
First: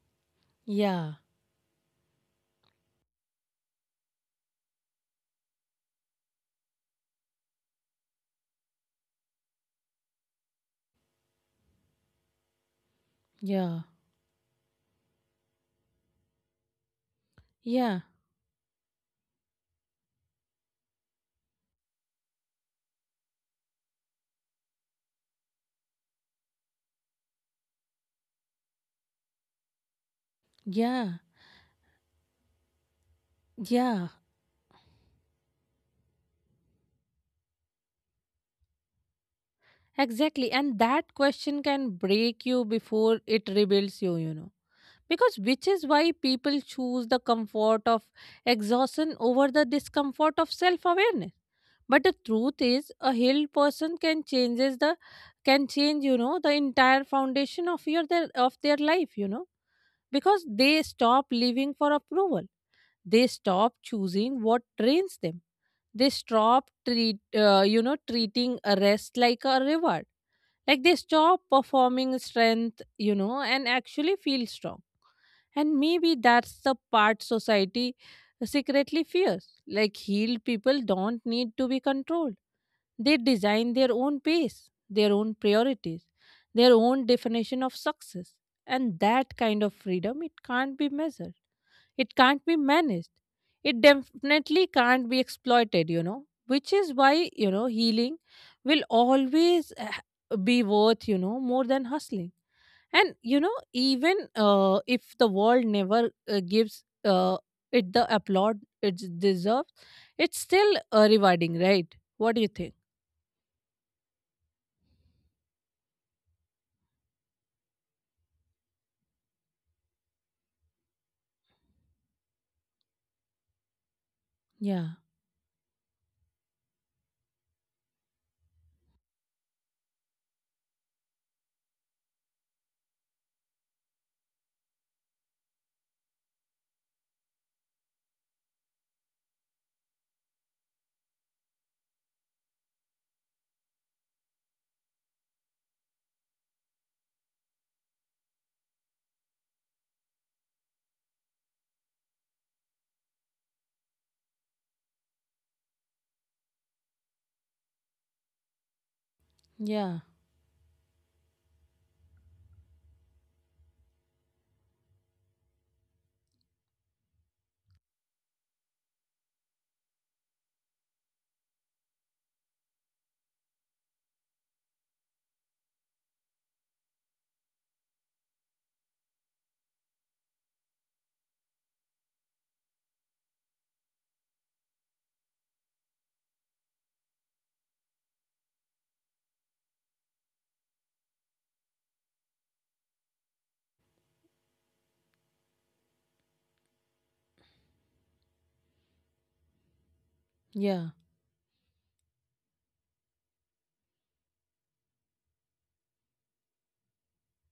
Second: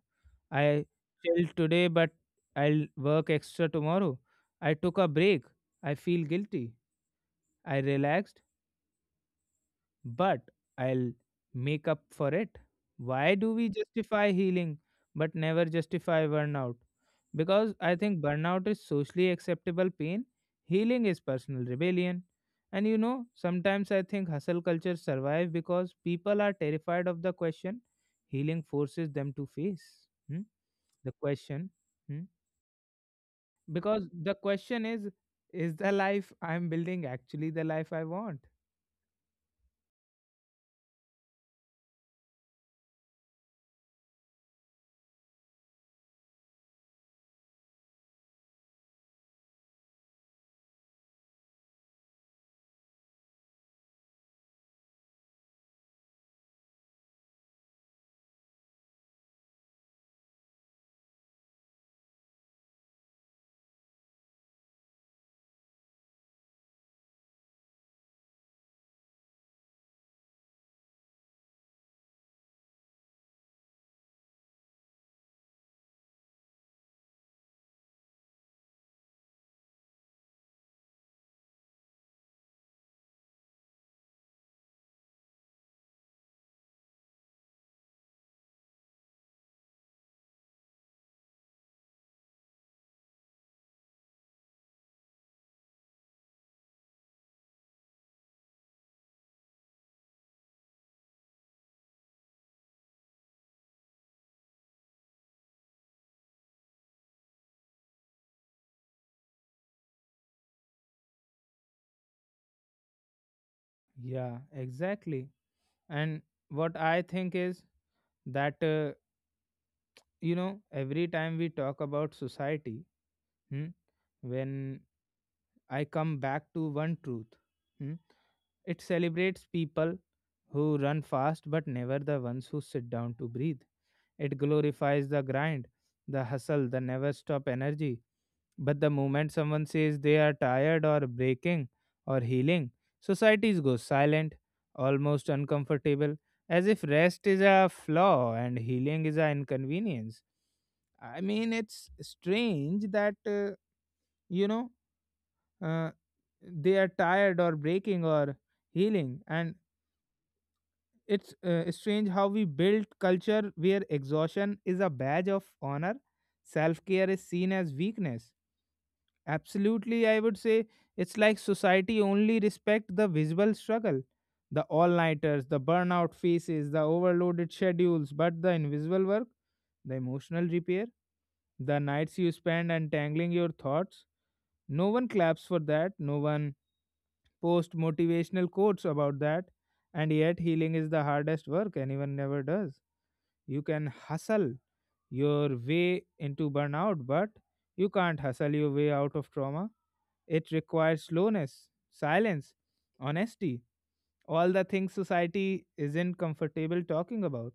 I
Yeah,
chilled today, but I'll work extra tomorrow. I took a break. I feel guilty. I relaxed, but I'll make up for it. Why do we
yeah,
justify healing but never justify burnout? Because I
yeah,
think burnout is socially acceptable pain, healing is personal rebellion. And you know, sometimes I think hustle culture survive because people are terrified of the question healing forces them to face. Hmm. The
yeah,
question. Hmm.
yeah.
Because the question is, is the life I'm building actually the life I want?
Exactly. And that question can break you before it rebuilds you, you know. Because which is why people choose the comfort of exhaustion over the discomfort of self awareness. But the truth is a healed person can changes the can change, you know, the entire foundation of your their of their life, you know. Because they stop living for approval. They stop choosing what drains them, they stop treat uh, you know treating a rest like a reward, like they stop performing strength, you know and actually feel strong. And maybe that's the part society secretly fears, like healed people don't need to be controlled, they design their own pace, their own priorities, their own definition of success. And that kind of freedom, it can't be measured, it can't be managed. It definitely can't be exploited, you know, which is why, you know, healing will always eh, be worth, you know, more than hustling. And, you know, even uh, if the world never uh, gives uh, it the applaud it deserves, it's still uh, rewarding, right? What do you think?
Yeah, exactly. And what I think is that, uh, you know, every time we talk about society, hmm, when
Yeah,
I come back to one truth, hmm, it celebrates people who run fast but never the ones who sit down to breathe. It glorifies the grind, the hustle, the never stop energy. But the moment someone says they are tired or breaking or healing, societies go silent, almost uncomfortable, as if rest is a flaw and healing is an inconvenience. I mean, it's strange that, uh, you know, uh, they are tired or breaking or healing. And
yeah,
it's uh, strange how we build culture where exhaustion is a badge of honor, self care is seen as weakness. Absolutely, I would say it's like society only respect the visible struggle, the all-nighters, the burnout faces, the overloaded schedules, but the invisible work, the emotional repair, the nights you spend untangling your thoughts, no one claps for that, no one posts motivational quotes about that, and yet healing is the hardest work anyone never does. You can hustle your way into burnout, but you can't hustle your way out of trauma. It
yeah.
requires slowness, silence, honesty, all the things society isn't comfortable talking about.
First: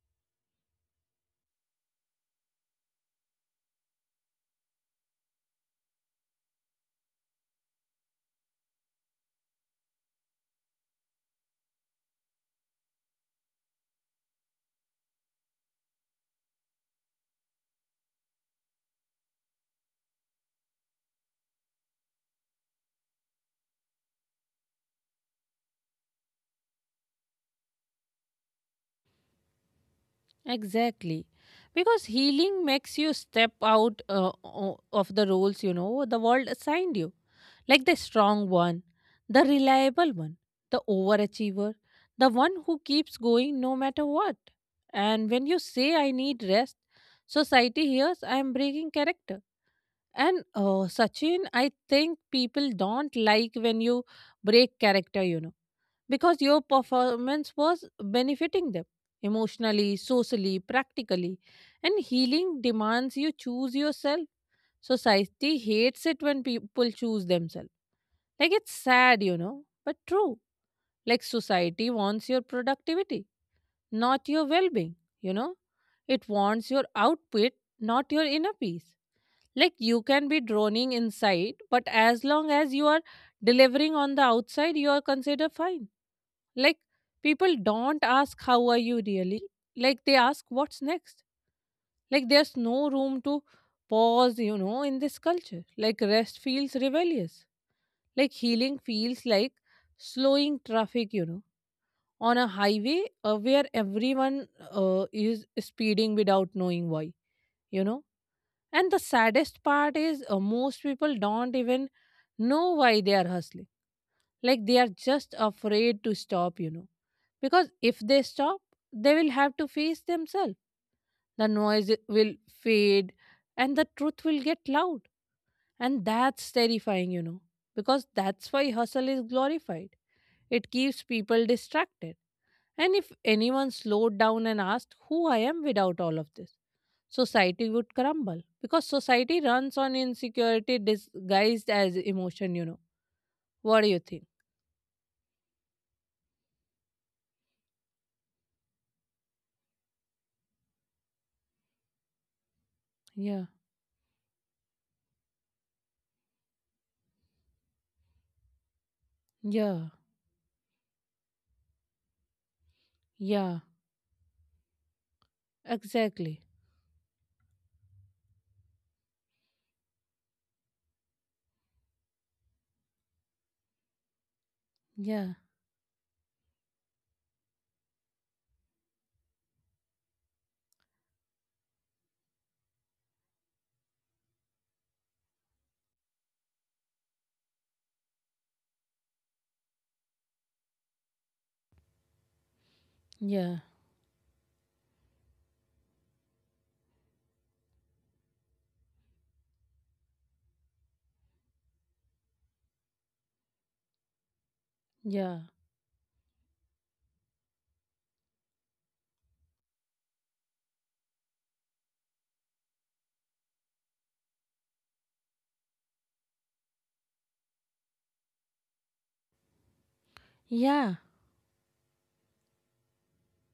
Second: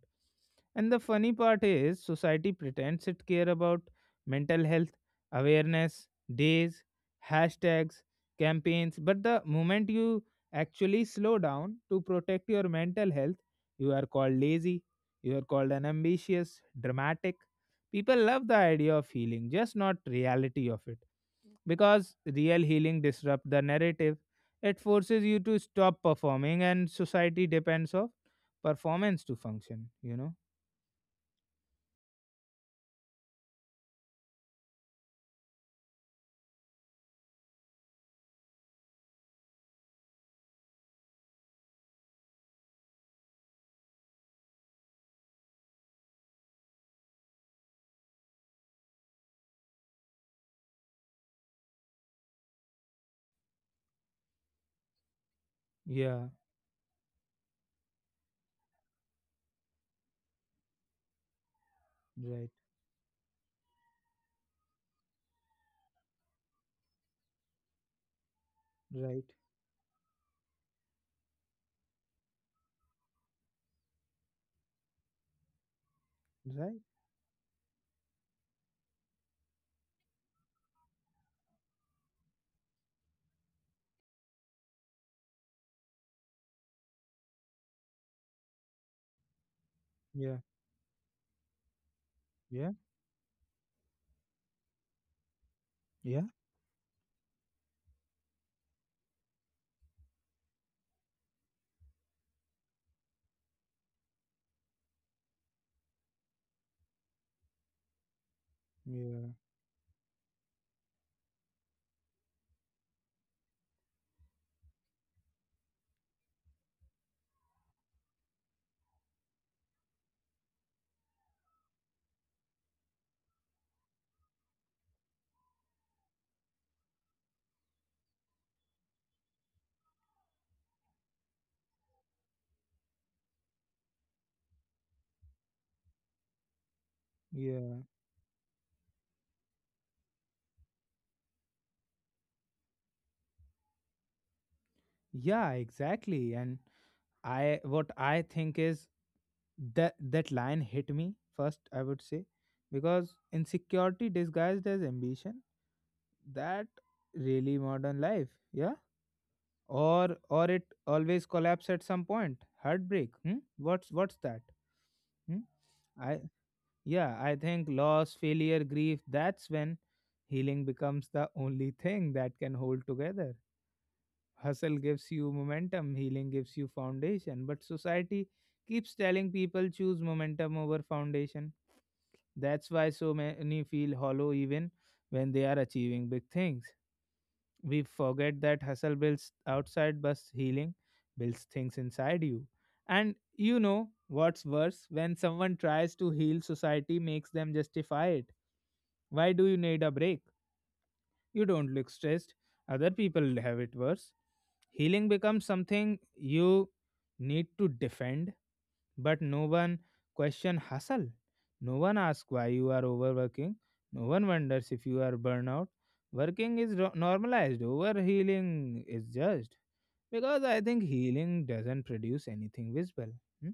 And the funny part is, society pretends it care about mental health, awareness, days, hashtags, campaigns, but the moment you actually slow down to protect your mental health, you are called lazy, you are called unambitious, dramatic. People love the idea of healing, just not reality of it, because real healing disrupts the narrative. It forces you to stop performing and society depends of performance to function, you know.
Exactly. Because healing makes you step out uh, o- of the roles, you know, the world assigned you. Like the strong one, the reliable one, the overachiever, the one who keeps going no matter what. And when you say, I need rest, society hears I am breaking character. And uh, Sachin, I think people don't like when you break character, you know
Yeah.
because your performance was benefiting them emotionally, socially, practically. And
Right.
healing demands you choose yourself. Society hates it when people choose themselves. Like it's
Right.
sad, you know, but true. Like society wants your productivity, not your well being, you know, it wants
Right.
your output, not your inner peace. Like you can be droning inside, but as long as you are delivering on the outside, you are considered fine, like people don't ask, how are you really? Like they
Yeah.
ask, what's next. Like there's
Yeah.
no room to pause, you know, in this culture. Like
Yeah.
rest feels rebellious. Like healing feels like slowing traffic, you know, on a highway uh, where everyone uh, is speeding without knowing why, you know. And the
Yeah.
saddest part is uh, most people don't even know why they are hustling, like they are just afraid to stop, you know. Because if they stop, they will have to face themselves. The noise will fade and the truth will get loud. And that's terrifying, you know. Because that's why hustle is glorified. It keeps people distracted. And if anyone slowed down and asked who I am without all of this, society
Yeah.
would crumble because society runs on insecurity disguised as emotion, you know. What do you think?
Yeah, exactly. And I, what i think is that that line hit me first, I would say, because
Yeah,
insecurity disguised as ambition, that really modern life. Yeah.
yeah.
Or or it always collapse at some point. Heartbreak, hmm?
Yeah,
what's what's that, hmm? I,
exactly.
yeah, I think loss, failure, grief, that's when healing becomes the only thing that can hold together. Hustle gives you
Yeah,
momentum, healing gives you foundation, but society keeps telling people choose momentum over foundation. That's why so many feel hollow even when they are achieving big things. We forget that hustle builds outside but healing builds things inside you. And
yeah,
you know what's worse, when someone tries to heal society makes them justify it. Why do you need a break? You don't look stressed. Other people have it worse. Healing
yeah,
becomes something you need to defend, but no one question hustle. No one asks why you are overworking. No one wonders if you are burnout. Working is ro- normalized. Over healing is judged. Because I think
yeah,
healing doesn't produce anything visible. Hmm?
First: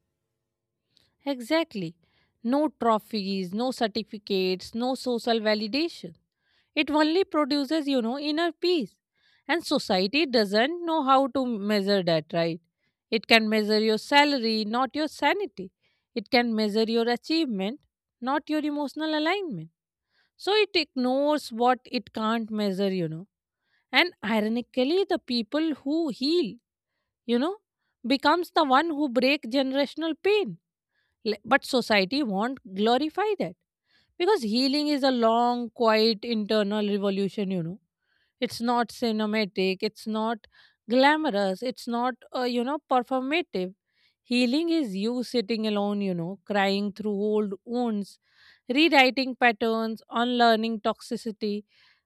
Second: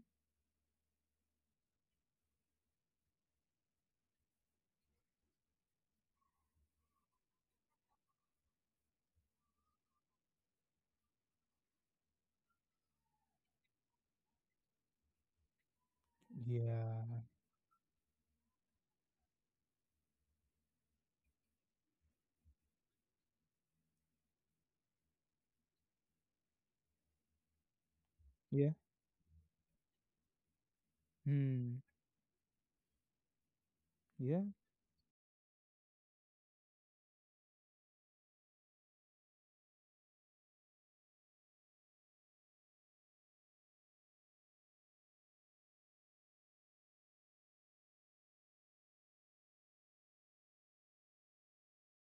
exactly. No trophies, no certificates, no social validation. It only produces, you know, inner peace. And society doesn't know how to measure that, right? It can measure your salary, not your sanity. It can measure
Yeah.
your achievement, not your emotional alignment. So it ignores what it can't measure, you know. And ironically, the people who heal, you know, becomes the
Yeah.
one who break generational pain. L- But
Hmm.
society won't glorify that
Yeah.
because healing is a long, quiet internal revolution. You know, it's not cinematic, it's not glamorous, it's not uh, you know performative. Healing is you sitting alone, you know, crying through old wounds, rewriting patterns, unlearning toxicity,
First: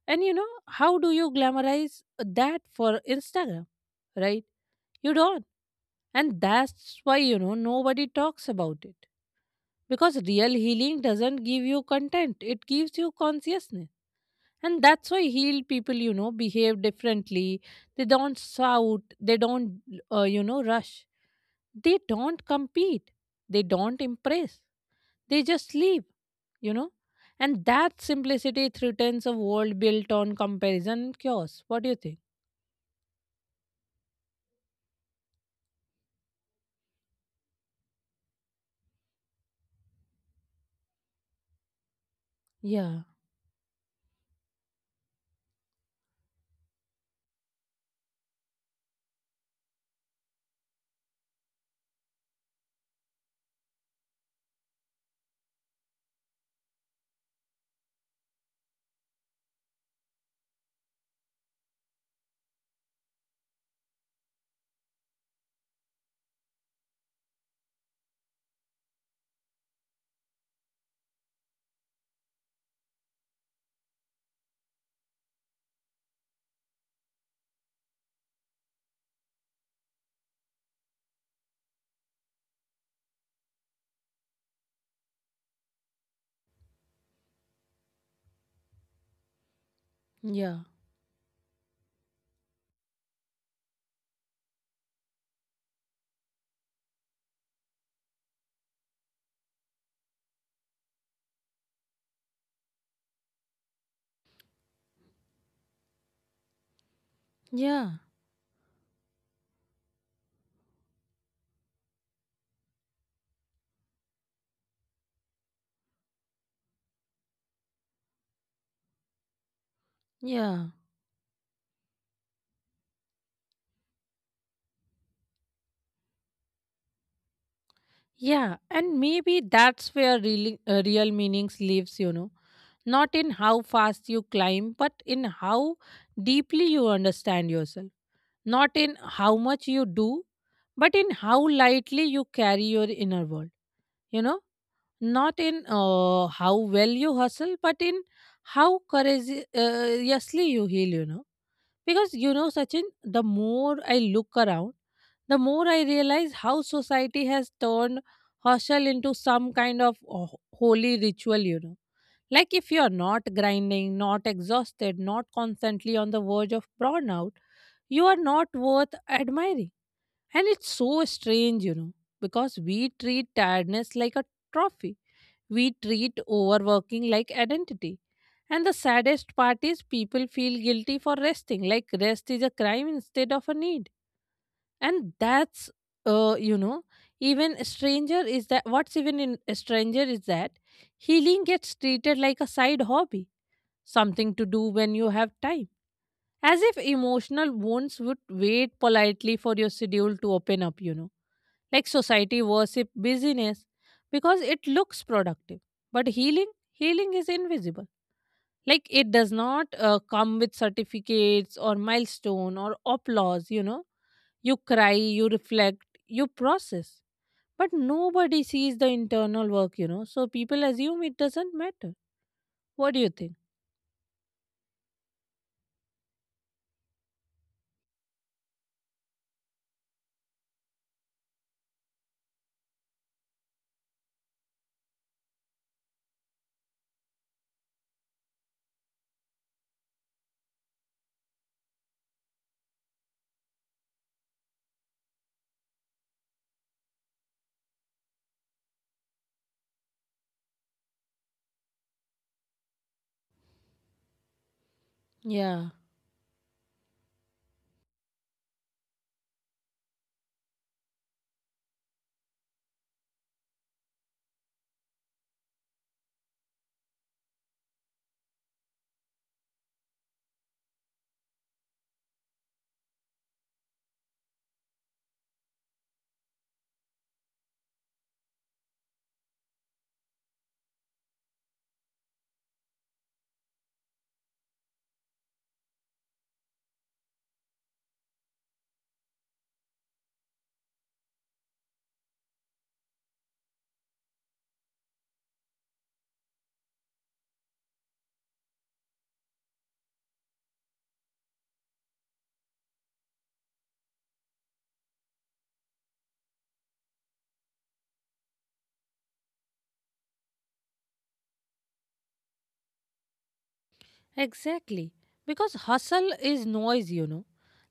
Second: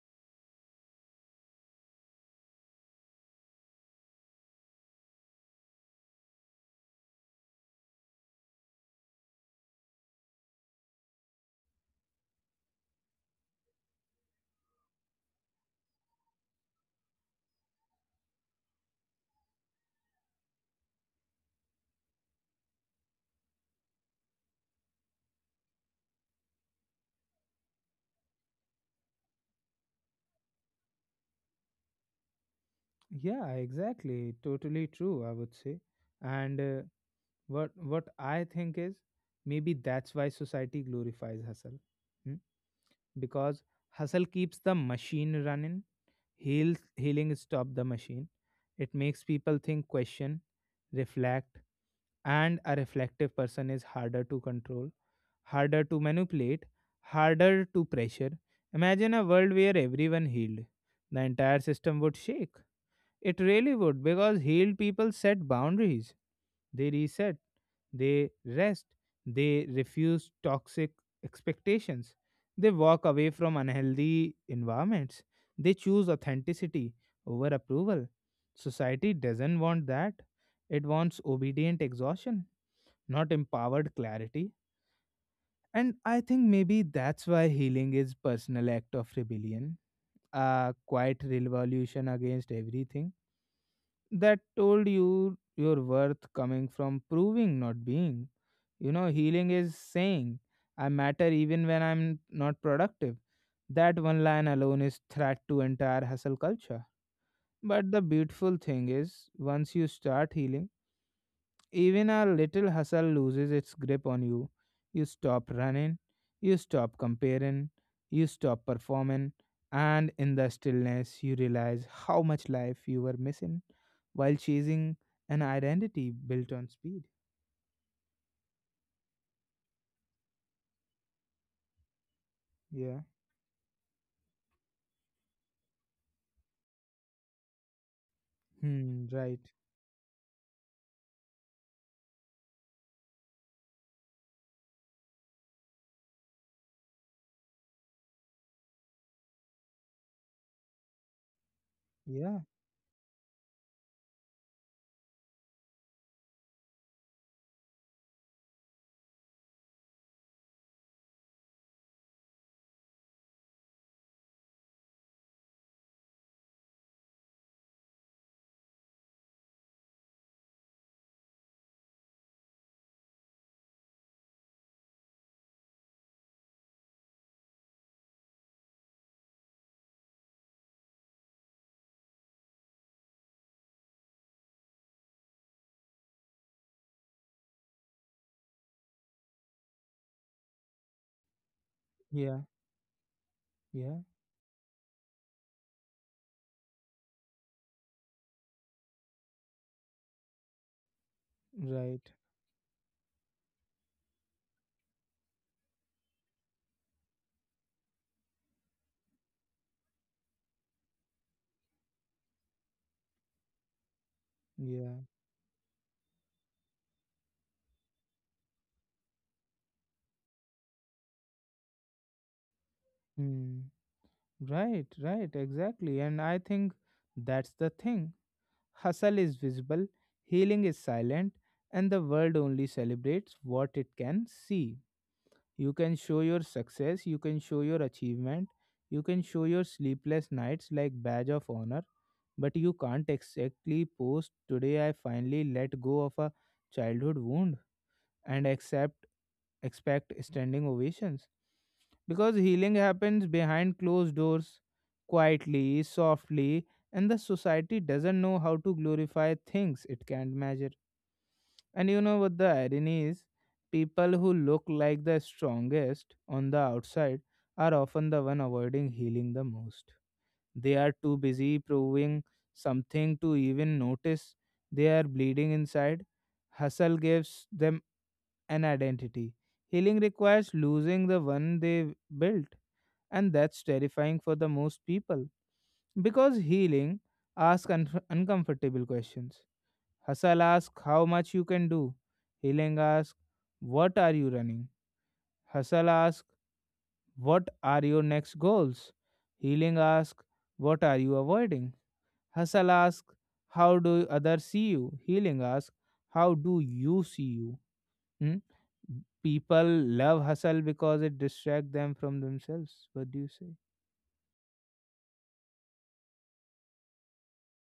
and you know how do you glamorize that for Instagram, right? You don't. And that's why, you know, nobody talks about it. Because real healing doesn't give you content, it gives you consciousness. And that's why healed people, you know, behave differently. They don't shout, they don't, uh, you know, rush. They don't compete, they don't impress, they just leave, you know. And that simplicity threatens a world built on comparison and chaos. What do you think?
Yeah. Exactly. Totally true. I would say. And uh, what what I think is maybe that's why society glorifies hustle, hmm?
Yeah,
Because hustle keeps the machine running. Heal, healing stop the machine. It makes people think, question, reflect, and a reflective person is harder to control, harder to manipulate, harder to pressure. Imagine a world where everyone healed. The entire system would shake. It really would, because healed people set boundaries. They reset, they rest, they refuse toxic expectations. They walk away from unhealthy environments. They choose authenticity over approval. Society doesn't want that. It wants obedient exhaustion, not empowered clarity. And I think maybe that's why healing is personal act of rebellion,
yeah,
a quiet revolution against everything that told you your worth coming from proving, not being. You know, healing is saying, I matter even when I'm not productive. That one line alone is threat to entire hustle culture. But
yeah,
the beautiful thing is, once you start healing, even a little hustle loses its grip on you. You stop running, you stop comparing, you stop performing, and in the
yeah.
stillness, you realize how much life you were missing while chasing an identity built on speed.
Yeah, and maybe that's where real, uh, real meanings lives, you know.
Yeah.
Not in how fast you climb, but in how deeply you understand yourself. Not in
Hmm.
how
Right.
much you do, but in how lightly you carry your inner world, you know. Not in uh, how well you hustle, but in how courageously you heal, you know. Because, you
Yeah.
know, Sachin, the more I look around, the more I realize how society has turned hostel into some kind of uh, ho- holy ritual, you know. Like if you're not grinding, not exhausted, not constantly on the verge of burnout, you are not worth admiring. And it's so strange, you know, because we treat tiredness like a trophy. We treat overworking like identity. And the saddest part is people feel guilty for resting, like rest is a crime instead of a need. And that's uh you know even stranger, is that what's even in stranger is that healing gets treated like
Yeah.
a side hobby,
Yeah.
something to do when you have time, as if emotional wounds would wait politely for your schedule to open up, you know like
Right.
society worship busyness because it looks productive, but healing, healing is invisible. Like it does not uh, come with certificates or milestone or applause, you know you cry,
Yeah.
you reflect, you process. But nobody sees the internal work, you know, so people assume it doesn't matter. What do you think?
Hmm. Right. Right. Exactly. And I think that's the thing. Hustle is visible, healing is silent, and the world only celebrates what it can see. You can show your success, you can show your achievement, you can show your sleepless nights like badge of honor, but you can't exactly post today I finally let go of a childhood wound and accept expect standing ovations because healing happens behind closed doors,
Yeah.
quietly, softly, and the society doesn't know how to glorify things it can't measure. And you know what the irony is? People who look like the strongest on the outside are often the one avoiding healing the most. They are too busy proving something to even notice they are bleeding inside. Hustle gives them an identity. Healing requires losing the one they built, and that's terrifying for the most people because healing asks unf- uncomfortable questions. Hustle asks how much you can do. Healing asks what are you running. Hustle asks what are your next goals. Healing asks what are you avoiding. Hustle asks how do others see you. Healing asks how do you see you. Hmm? People love hustle because it distracts them from themselves. What do you say?
Exactly. Because hustle is noise, you know.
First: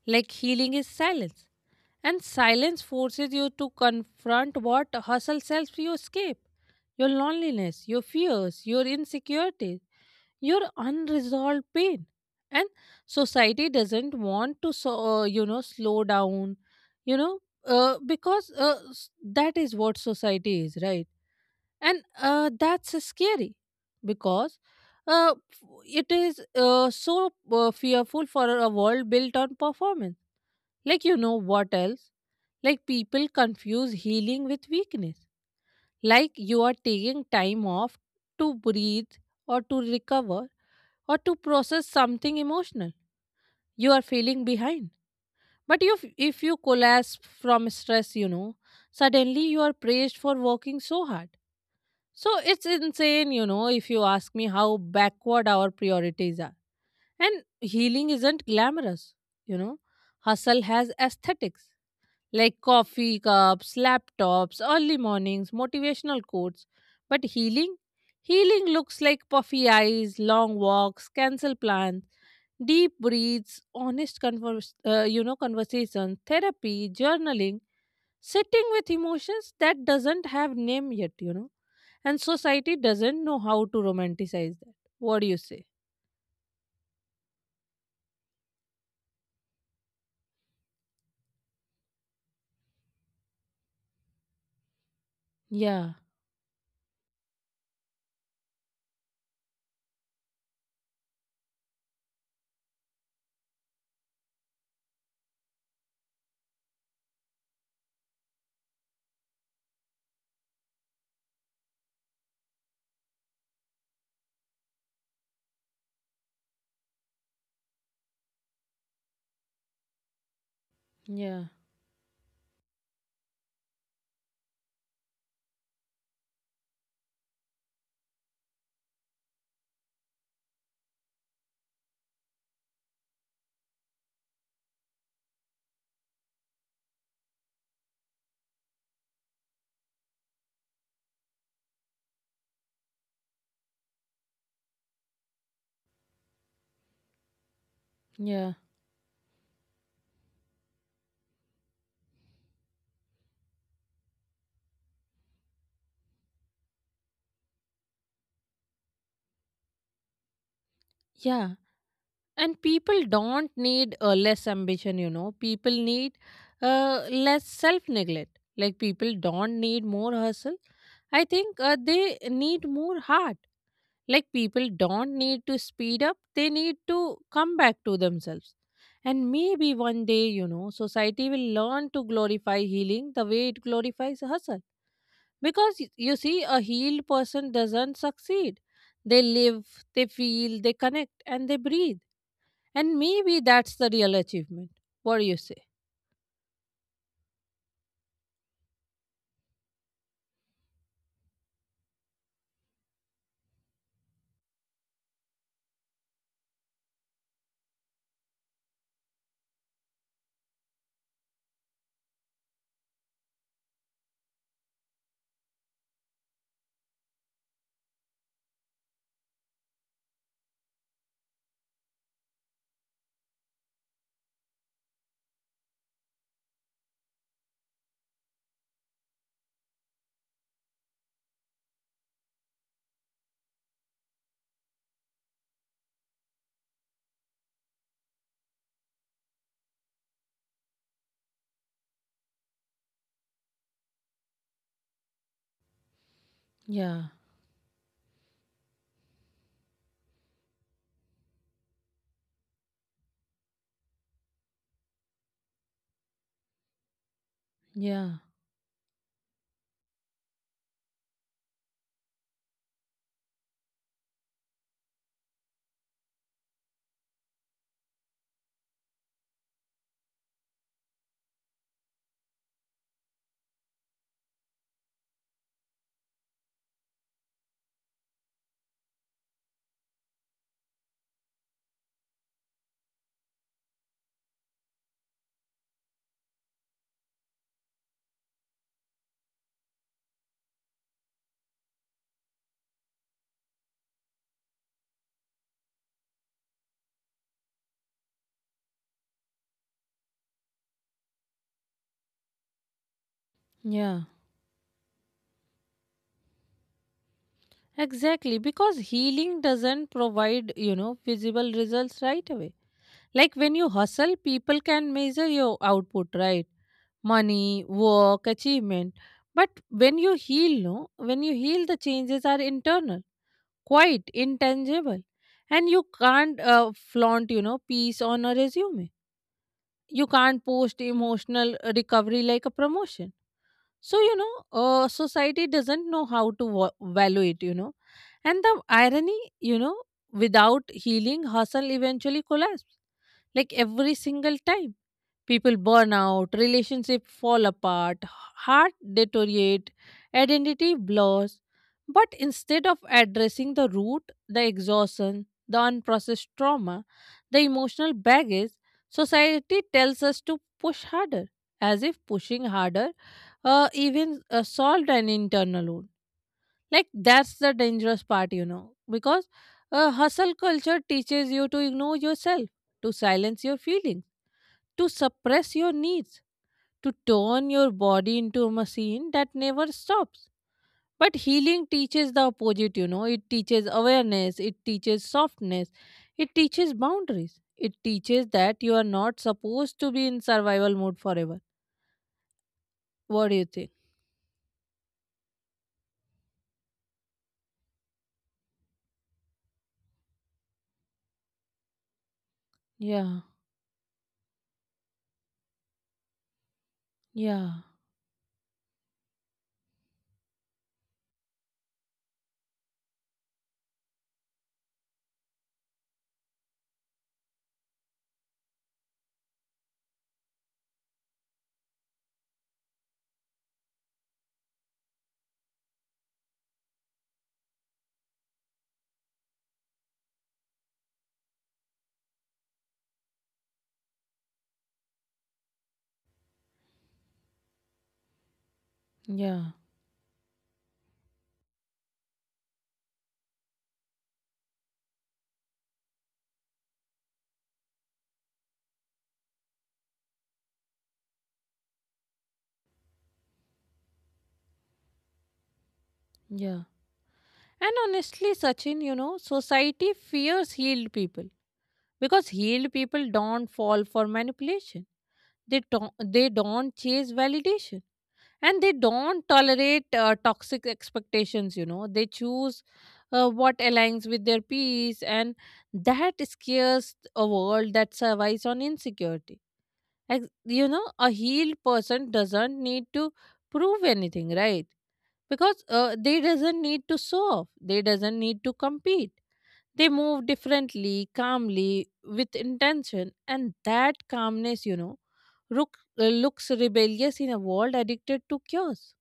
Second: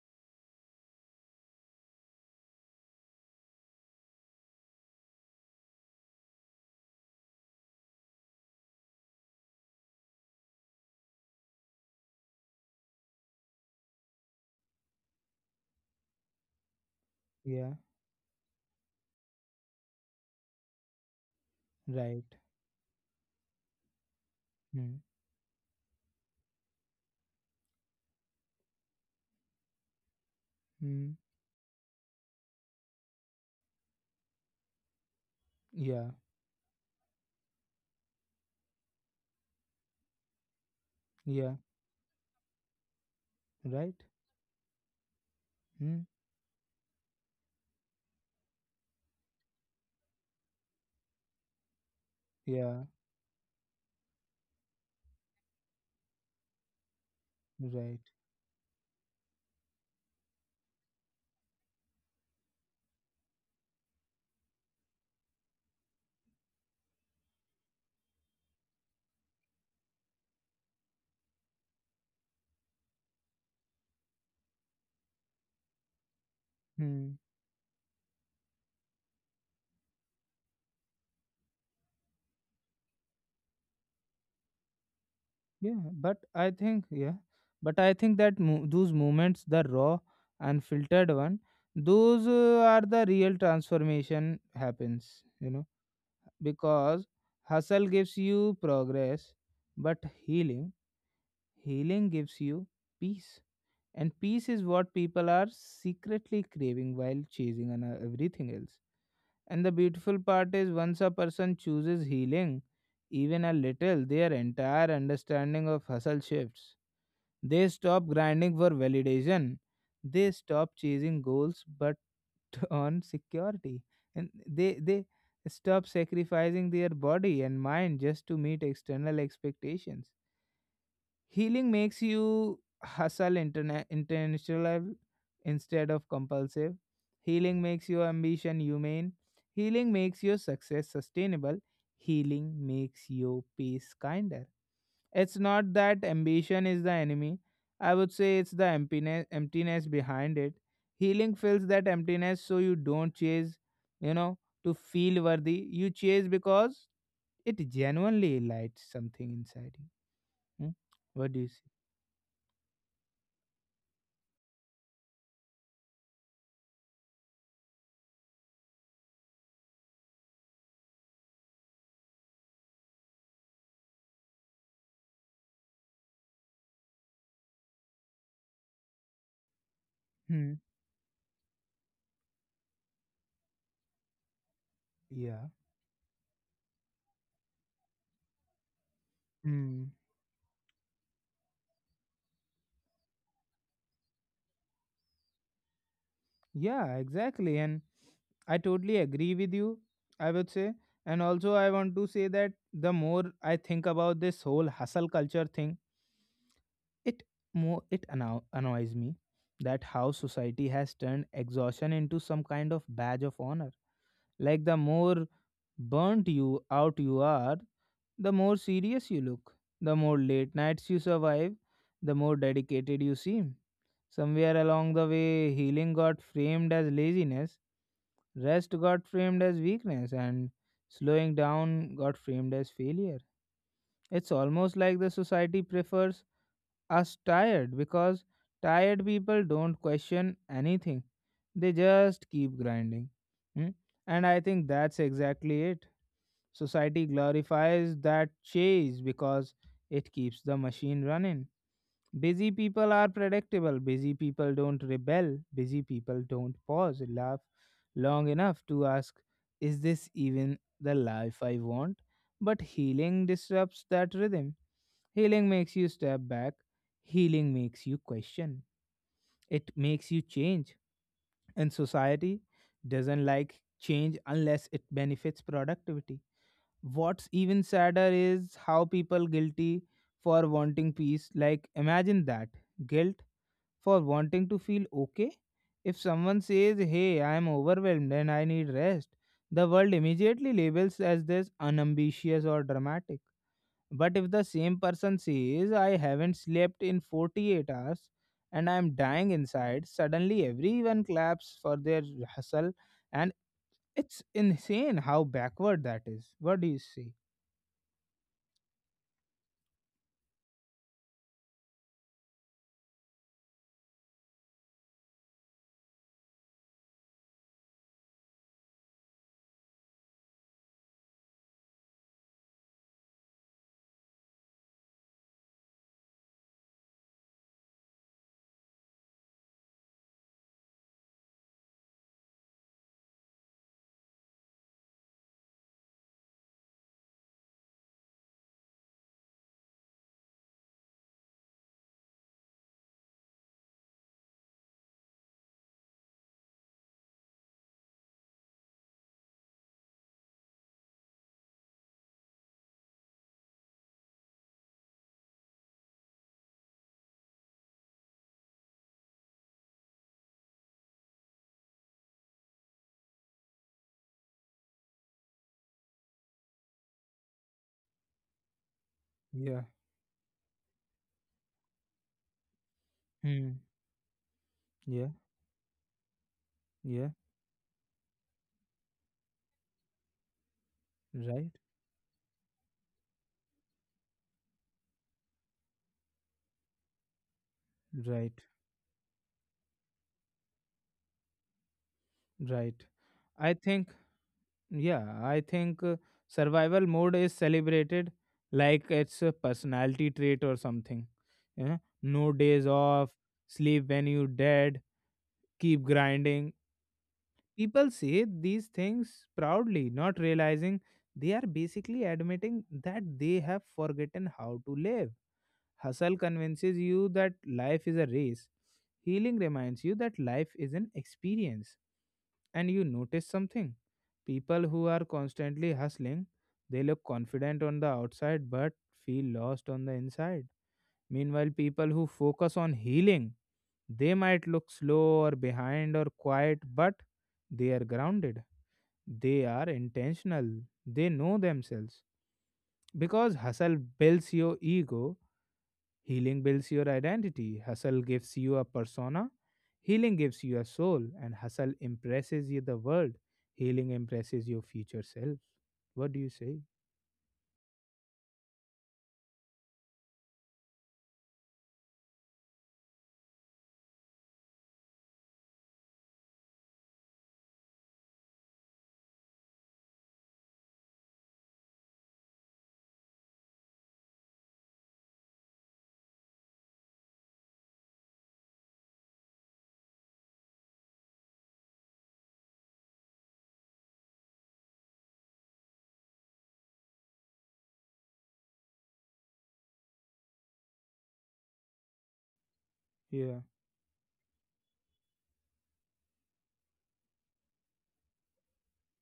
Like healing is silence. And silence forces you to confront what hustle sells you escape your loneliness, your fears, your insecurities, your unresolved pain. And society doesn't want to so uh, you know slow down, you know
Yeah.
uh, because uh, s- that is what society is, right? And
Right.
uh, that's scary because
Hmm.
uh, f- it is uh, so uh, fearful for a world built on performance. Like
Hmm.
you know what else, like people confuse healing with weakness,
Yeah.
like you are taking time off to breathe or to recover or to
Yeah.
process something emotional. You
Right.
are feeling behind. But you,
Hmm.
if you collapse from stress, you know, suddenly you are praised for working so hard. So it's
Yeah.
insane, you know, if you ask me how backward our priorities are. And
Right.
healing isn't glamorous, you know. Hustle has aesthetics like coffee cups, laptops, early mornings, motivational quotes. But healing? Healing looks like puffy eyes, long walks, cancel plans, deep breaths, honest converse, uh, you know, conversation, therapy,
Hmm.
journaling, sitting with emotions that doesn't have name yet, you know, and society doesn't know how to romanticize that. What do you say?
Yeah, but I think, yeah, but I think that mo- those moments, the raw and filtered one, those uh, are the real transformation happens, you know,
Yeah,
because hustle gives you progress but healing, healing gives you peace. And peace is what people are secretly craving while chasing on uh, everything else. And the beautiful part is once a person chooses healing, even a little, their entire understanding of hustle shifts. They stop grinding for validation. They stop chasing
yeah,
goals but on security. And they they stop sacrificing their body and mind just to meet external expectations. Healing makes you hustle interna- intentional instead of compulsive. Healing makes your ambition humane. Healing makes your success sustainable. Healing makes your peace kinder. It's not that ambition is the enemy. I would say it's
yeah,
the emptiness, emptiness behind it. Healing fills that emptiness so you don't chase, you know, to feel worthy. You chase because it genuinely lights something inside you. Hmm? What do you
yeah.
say?
And people don't need uh, less ambition, you know. People need uh, less self neglect. Like people don't need more hustle. I think uh, they need more heart. Like people don't need to speed up, they need to come back to themselves. And maybe one day, you
Hmm.
know, society will learn to glorify healing the way it glorifies hustle.
Yeah.
Because y- you see, a healed person doesn't succeed. They live,
Mm.
they feel, they connect, and they breathe. And maybe that's the real achievement. What do you say?
Yeah, exactly. And I totally agree with you, I would say. And also, I want to say that the more I think about this whole hustle culture thing, it more it anno- annoys me that how society has turned exhaustion into some kind of badge of honor. Like the more burnt you out you are, the more serious you look, the more late nights you survive, the more dedicated you seem. Somewhere along the way, healing got framed as laziness, rest got framed as weakness, and slowing down got framed as failure. It's almost like the society prefers us tired because tired people don't question anything, they just keep grinding. Hmm? And I think that's exactly it.
Yeah,
Society glorifies that chase because it keeps the machine running. Busy people are predictable. Busy people don't rebel. Busy people don't pause, laugh
yeah,
long enough to ask, is this even the life I want? But healing disrupts that rhythm. Healing makes you step back. Healing makes you question. It makes you change. And society doesn't like change unless it benefits productivity. What's even sadder is how people guilty for wanting peace. Like, imagine that guilt for wanting to feel okay. If someone says, hey, I am overwhelmed and I need rest, the world immediately labels as this unambitious or dramatic. But if the same person says, I haven't slept in forty-eight hours and I am dying inside, suddenly everyone claps for their hustle. And
yeah.
it's insane how backward that is. What do you say?
Exactly, because healing doesn't provide, you know, visible results right away. Like when you hustle, people can measure your output, right? Money, work, achievement. But when you heal, no, when you heal, the changes are internal, quite intangible. And you can't uh, flaunt, you know, peace on a resume. You can't post emotional recovery like a promotion. So, you know, uh, society doesn't know how to wa- value it, you know. And the irony, you know, without healing, hustle eventually collapses, like every single time. People burn out, relationships fall apart, heart deteriorate, identity blurs. But instead of addressing the root, the exhaustion, the unprocessed trauma, the emotional baggage, society tells us to push harder, as if pushing harder uh, even uh, solved an internal wound. Like that's the dangerous part, you know, because
Yeah.
uh, hustle culture teaches you to ignore yourself, to silence your
Hmm.
feelings, to
Yeah.
suppress your needs to
Yeah.
turn your body into a machine that never stops. But
Right.
healing teaches the opposite, you know. It teaches awareness, it teaches softness, it teaches boundaries, it teaches
Right.
that you are not supposed to be in survival mode forever.
Right.
What do you
I
think?
think. Yeah, I think uh, survival mode is celebrated like it's a personality trait or something. You know, no days off,
Yeah,
sleep when you dead, keep grinding.
yeah,
People say these things proudly, not realizing they are basically admitting that they have forgotten how to live. Hustle convinces you that life is a race. Healing reminds you that life is an experience. And you notice something. People who are constantly hustling, they look confident on the outside but feel lost on the inside. Meanwhile, people who focus on healing, they might look slow or behind or quiet, but they are grounded. They
yeah,
are intentional. They know themselves. Because hustle builds your ego, healing builds your identity, hustle gives you a persona, healing gives you a soul, and hustle impresses you the world. Healing impresses your future self. What do you say?
yeah. And honestly, Sachin, you know, society fears healed people because healed people don't fall for manipulation. They don't, they don't chase validation and they don't tolerate uh, toxic expectations, you know they choose uh, what aligns with their peace, and that scares a world that survives on insecurity. Ex- you know a healed person doesn't need to prove anything, right? Because uh, they doesn't need to show off, they doesn't need to compete, they move differently, calmly, with intention,
Yeah,
and that calmness, you know look, looks rebellious in a world addicted to chaos.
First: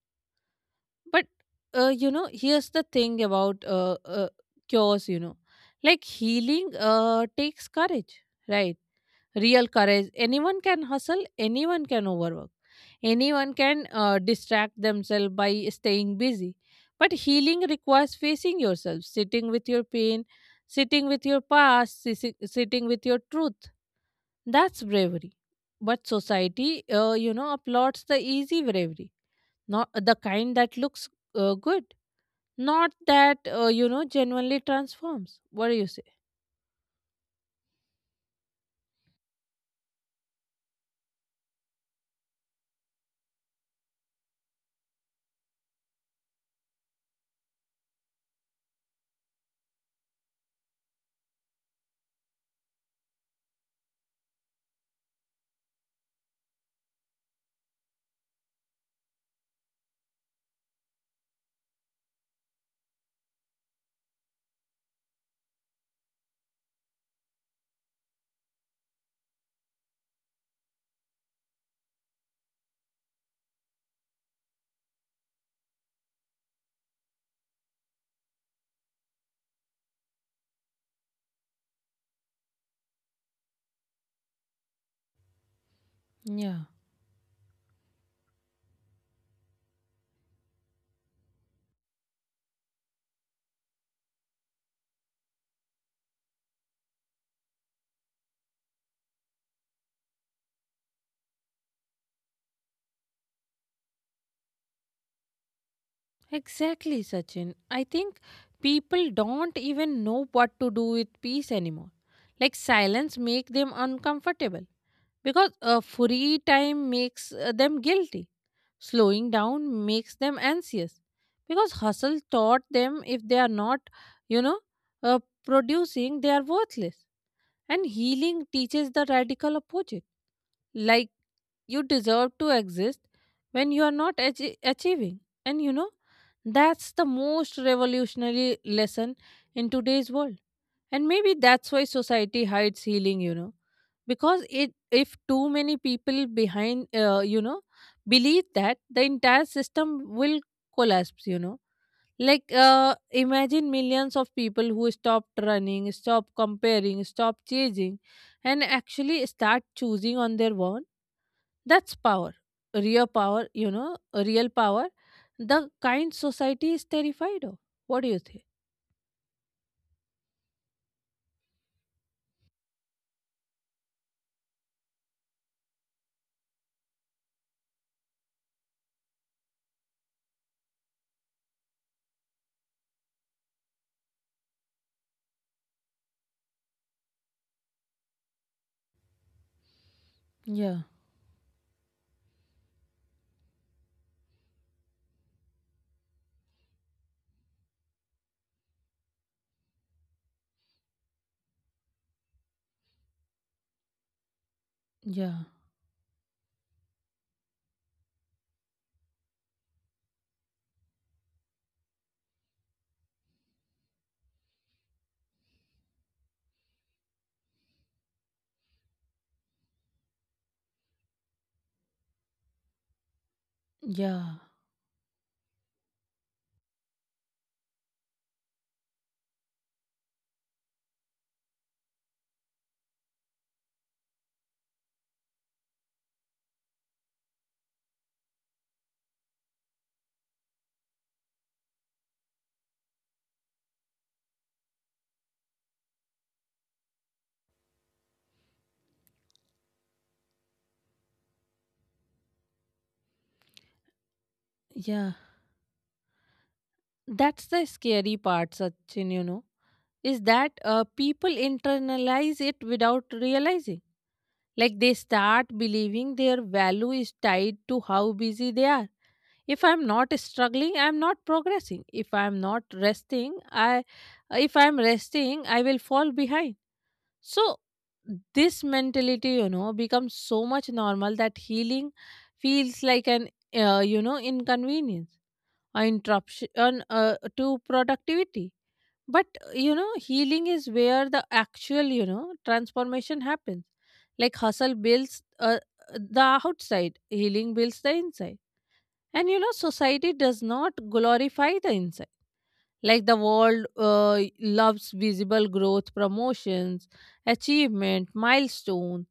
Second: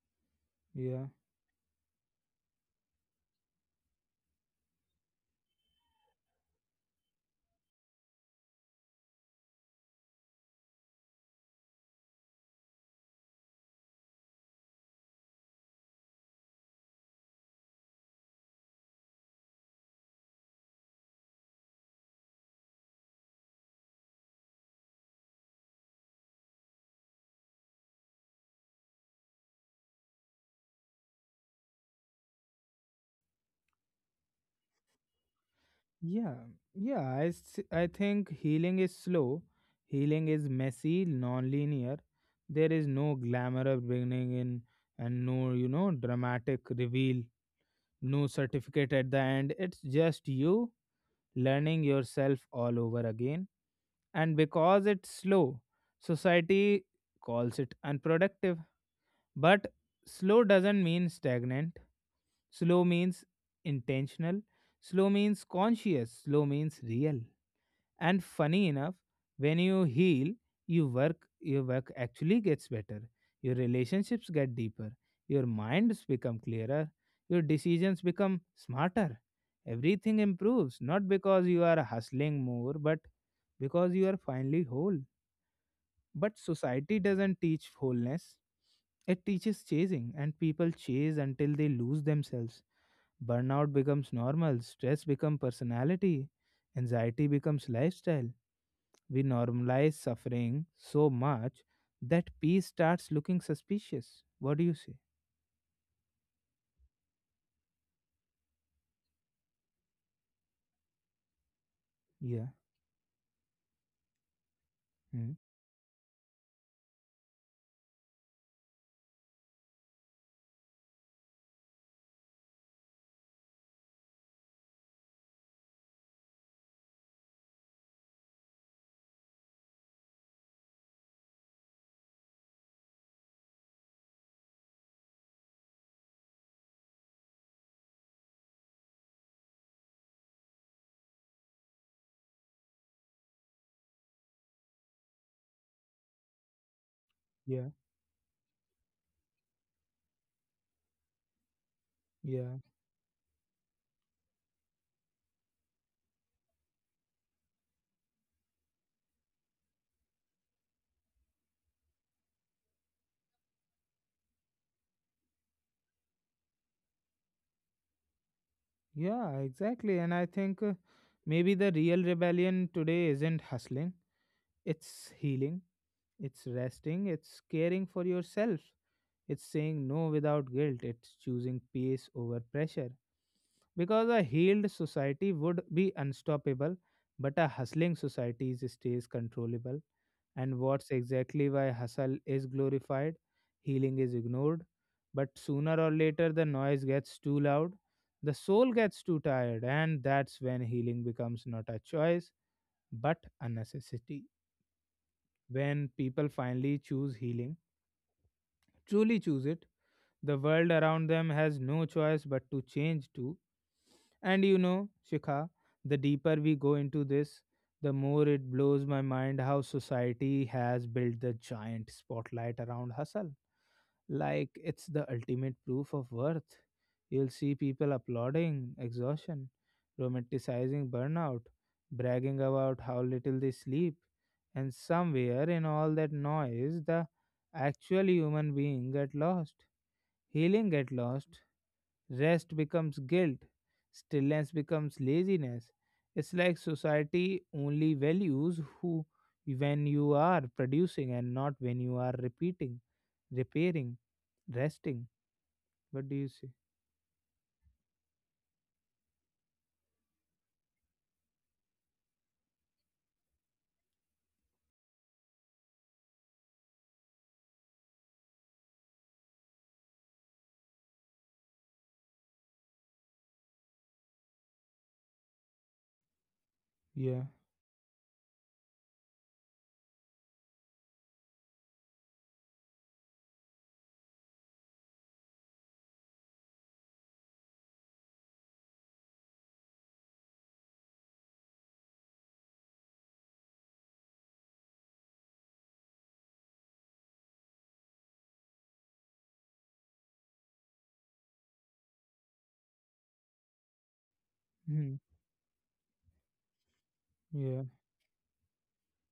yeah,
But uh, you know, here's the thing about uh, uh, cures. You know, like healing uh, takes courage, right? Real courage. Anyone can hustle. Anyone can overwork. Anyone can uh, distract themselves by staying busy. But healing requires facing yourself, sitting with your pain, sitting with your past, sisi- sitting with your truth. That's bravery. But society, uh, you know, applauds the easy bravery, not the kind that looks uh, good, not that uh, you know genuinely transforms. What do you say?
yeah, yeah. I, s- I think healing is slow, healing is messy, non-linear. There is no glamour of beginning in and no, you know, dramatic reveal, no certificate at the end. It's just you learning yourself all over again. And because it's slow, society calls it unproductive. But slow doesn't mean stagnant, slow means intentional, slow means conscious, slow means real. And funny enough, when you heal, you work your work actually gets better. Your relationships get deeper. Your minds become clearer. Your decisions become smarter. Everything improves, not because you are hustling more, but because you are finally whole. But
Yeah,
society doesn't teach wholeness, it teaches chasing, and people chase until they lose themselves. Burnout becomes normal, stress becomes personality, anxiety becomes lifestyle. We normalize suffering so much that peace starts looking suspicious. What do you say?
exactly, Sachin. I think people don't even know what to do with peace anymore.
Yeah.
Like silence make them uncomfortable
Hmm.
because uh, free time makes uh, them guilty. Slowing down makes them anxious because hustle taught them if they are not, you know, uh, producing, they are worthless. And healing teaches the radical opposite, like you deserve to exist when you are not achie- achieving, and you know that's the most revolutionary lesson in today's world. And maybe that's why society hides healing, you know because it, if too many people behind, uh, you know
Yeah.
believe that the entire system will collapse, you know like
Yeah.
uh, imagine millions of people who stopped running, stop comparing, stop chasing, and actually start choosing on their own. That's power, real power, you know, real power, the kind society is terrified of. What do you think?
Yeah, exactly. And I think uh, maybe the real rebellion today isn't hustling, it's healing, it's resting, it's caring for yourself. It's saying no without guilt. It's choosing peace over pressure. Because a healed society would be unstoppable, but a hustling society is- stays controllable. And
Yeah,
what's exactly why hustle is glorified, healing is ignored. But sooner or later, the noise gets too loud, the soul gets too tired, and that's when healing becomes not a choice, but a necessity.
yeah,
When people finally choose healing, truly choose it, the world around them has no choice but to change too. And you know, Shikha, the deeper we go into this, the more it blows my mind how society has built the giant spotlight around hustle.
yeah,
Like it's the ultimate proof of worth. You'll see people applauding exhaustion, romanticizing burnout, bragging about how little they sleep. And somewhere in all that noise, the actual human being get lost, healing get lost. Rest becomes guilt. Stillness becomes laziness. It's like society only values who when you are producing and not when you are repeating, repairing, resting.
yeah.
What do you say?
That's the scary part, Sachin, you know, is that uh, people internalize it without realizing. Like they start believing their value is tied to how busy they are. If I'm not struggling, I'm not progressing. If I'm not resting, I if I'm resting, I will fall behind.
Yeah.
So, this mentality, you know, becomes so much normal that healing feels like an, uh, you know, inconvenience or interruption uh, to productivity. But, you know, healing is where the actual, you know, transformation happens. Like hustle builds uh, the outside, healing builds the inside. And, you know, society does not glorify the inside. Like the world uh, loves
Hmm.
visible growth, promotions,
Yeah.
achievement, milestone,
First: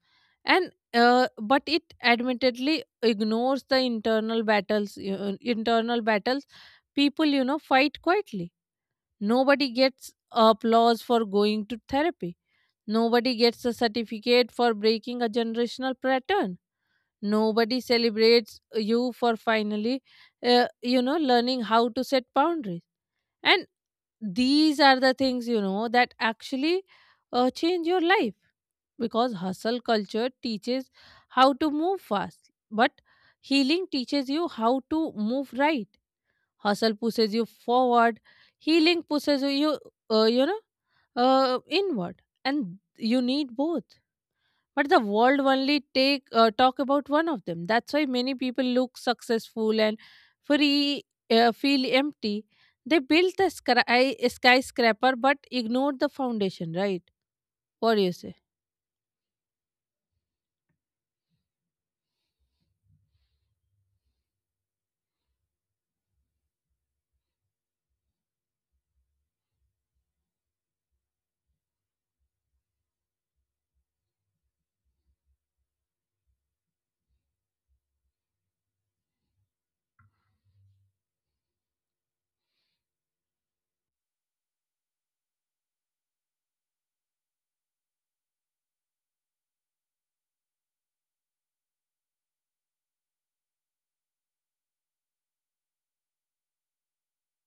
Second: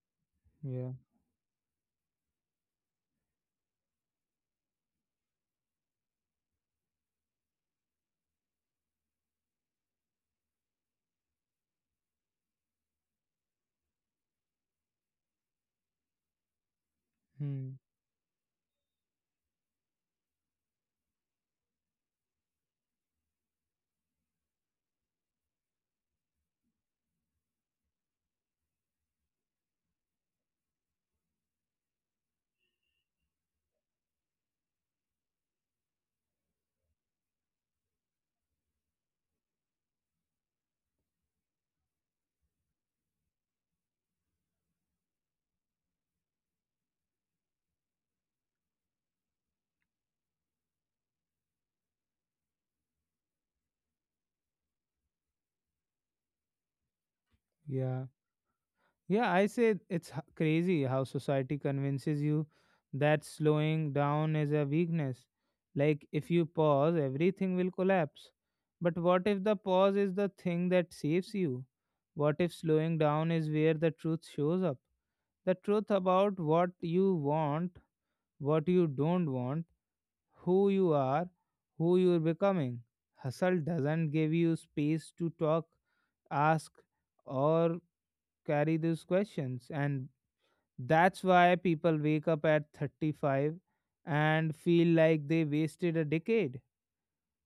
and
Yeah.
uh, but it admittedly ignores the internal battles uh, internal battles people you know fight quietly. Nobody gets applause for going to therapy, nobody gets a certificate for breaking a generational pattern,
Hmm.
nobody celebrates you for finally uh, you know learning how to set boundaries. And these are the things, you know that actually uh, change your life. Because hustle culture teaches how to move fast, but healing teaches you how to move right. Hustle pushes you forward, healing pushes you uh, you know uh, inward. And you need both, but the world only take uh, talk about one of them. That's why many people look successful and free uh, feel empty. They built the sky, skyscraper but ignored the foundation, right? What do
Yeah.
you say?
Yeah, I say it's h- crazy how society convinces you that slowing down is a weakness. Like, if you pause, everything will collapse. But what if the pause is the thing that saves you? What if slowing down is where the truth shows up? The truth about what you want, what you don't want, who you are, who you're becoming. Hustle doesn't give you space to talk, ask, or carry these questions. And that's why people wake up at thirty-five and feel like they wasted a decade.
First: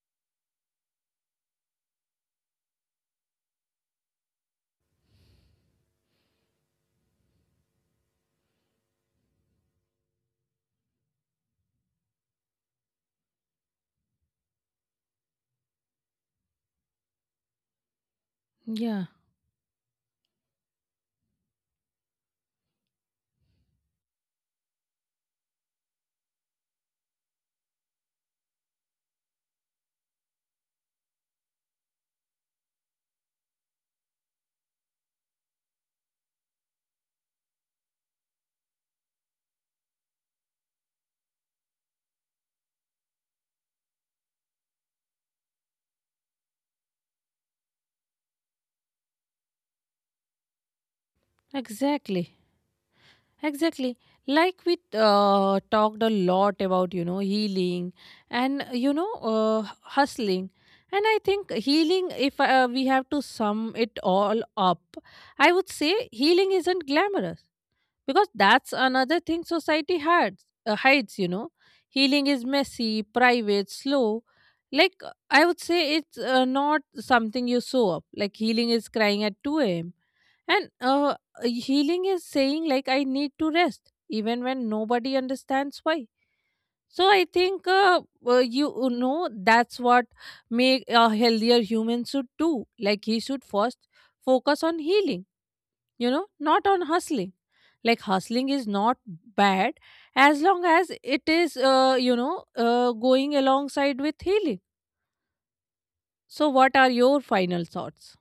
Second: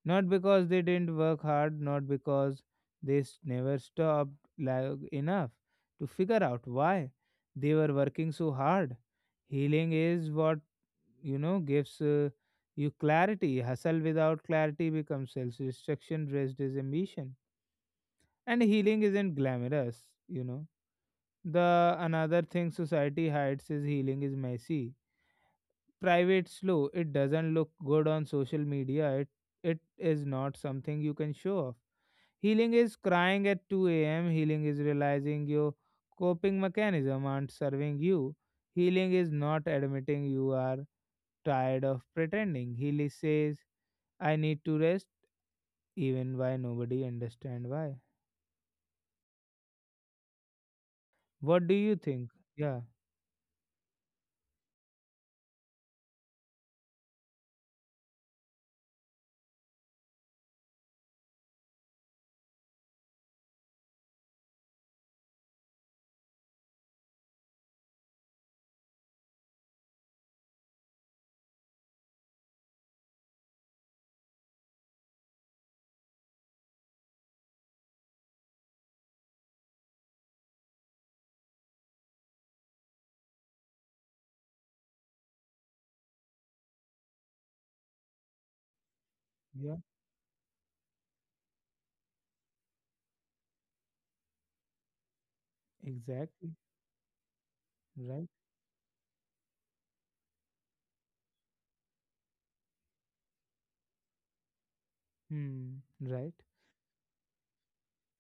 Not because they didn't work hard, not because they s- never stopped like enough to figure out why they were working so hard. Healing is what, you know, gives uh, you clarity. Hustle without clarity becomes self destruction dressed as ambition. And healing
Yeah,
isn't glamorous, you know. The another thing society hides is healing is messy, private, slow. It doesn't look good on social media. it it is not something you can show off. Healing is crying at two a m. Healing is realizing your coping mechanism aren't serving you. Healing is not admitting you are tired of pretending. Healy says, I need to rest even why nobody understand why. What do you think?
exactly.
Yeah.
Exactly, like we uh, talked a lot about, you know healing and you know uh, hustling. And I think healing, if uh, we have to sum it all up, I would say healing isn't glamorous, because that's another thing society hides uh, hides you know healing is messy, private, slow. Like uh, I would say it's uh, not something you show up, like healing is crying at two a.m. And uh, healing is saying, like, I need to rest even when nobody understands why. So I think uh, uh, you uh, know, that's what make a healthier human should do. Like he should first focus on healing,
Yeah,
you know
exactly.
not on hustling. Like
Right.
hustling is not bad as long as it is, uh, you know uh, going alongside with healing.
Hmm. Right.
So what are your final thoughts?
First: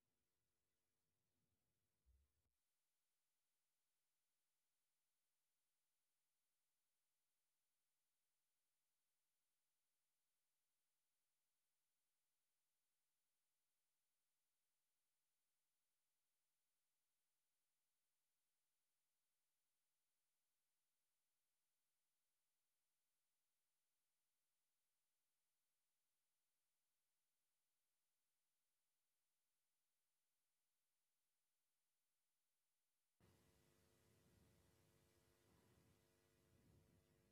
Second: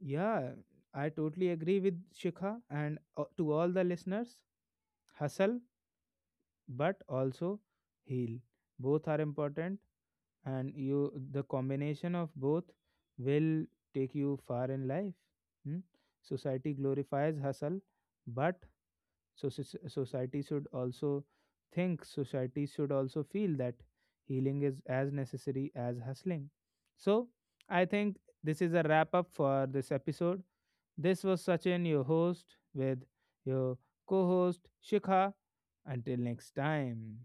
Yeah, I totally agree with Shikha and uh, to all the listeners, hustle but also heal. Both are important and you the combination of both will take you far in life. Hmm? Society glorifies hustle, but so society should also think society should also feel that healing is as necessary as hustling. So, I think this is a wrap up for this episode. This was Sachin, your host, with your co host Shikha. Until next time.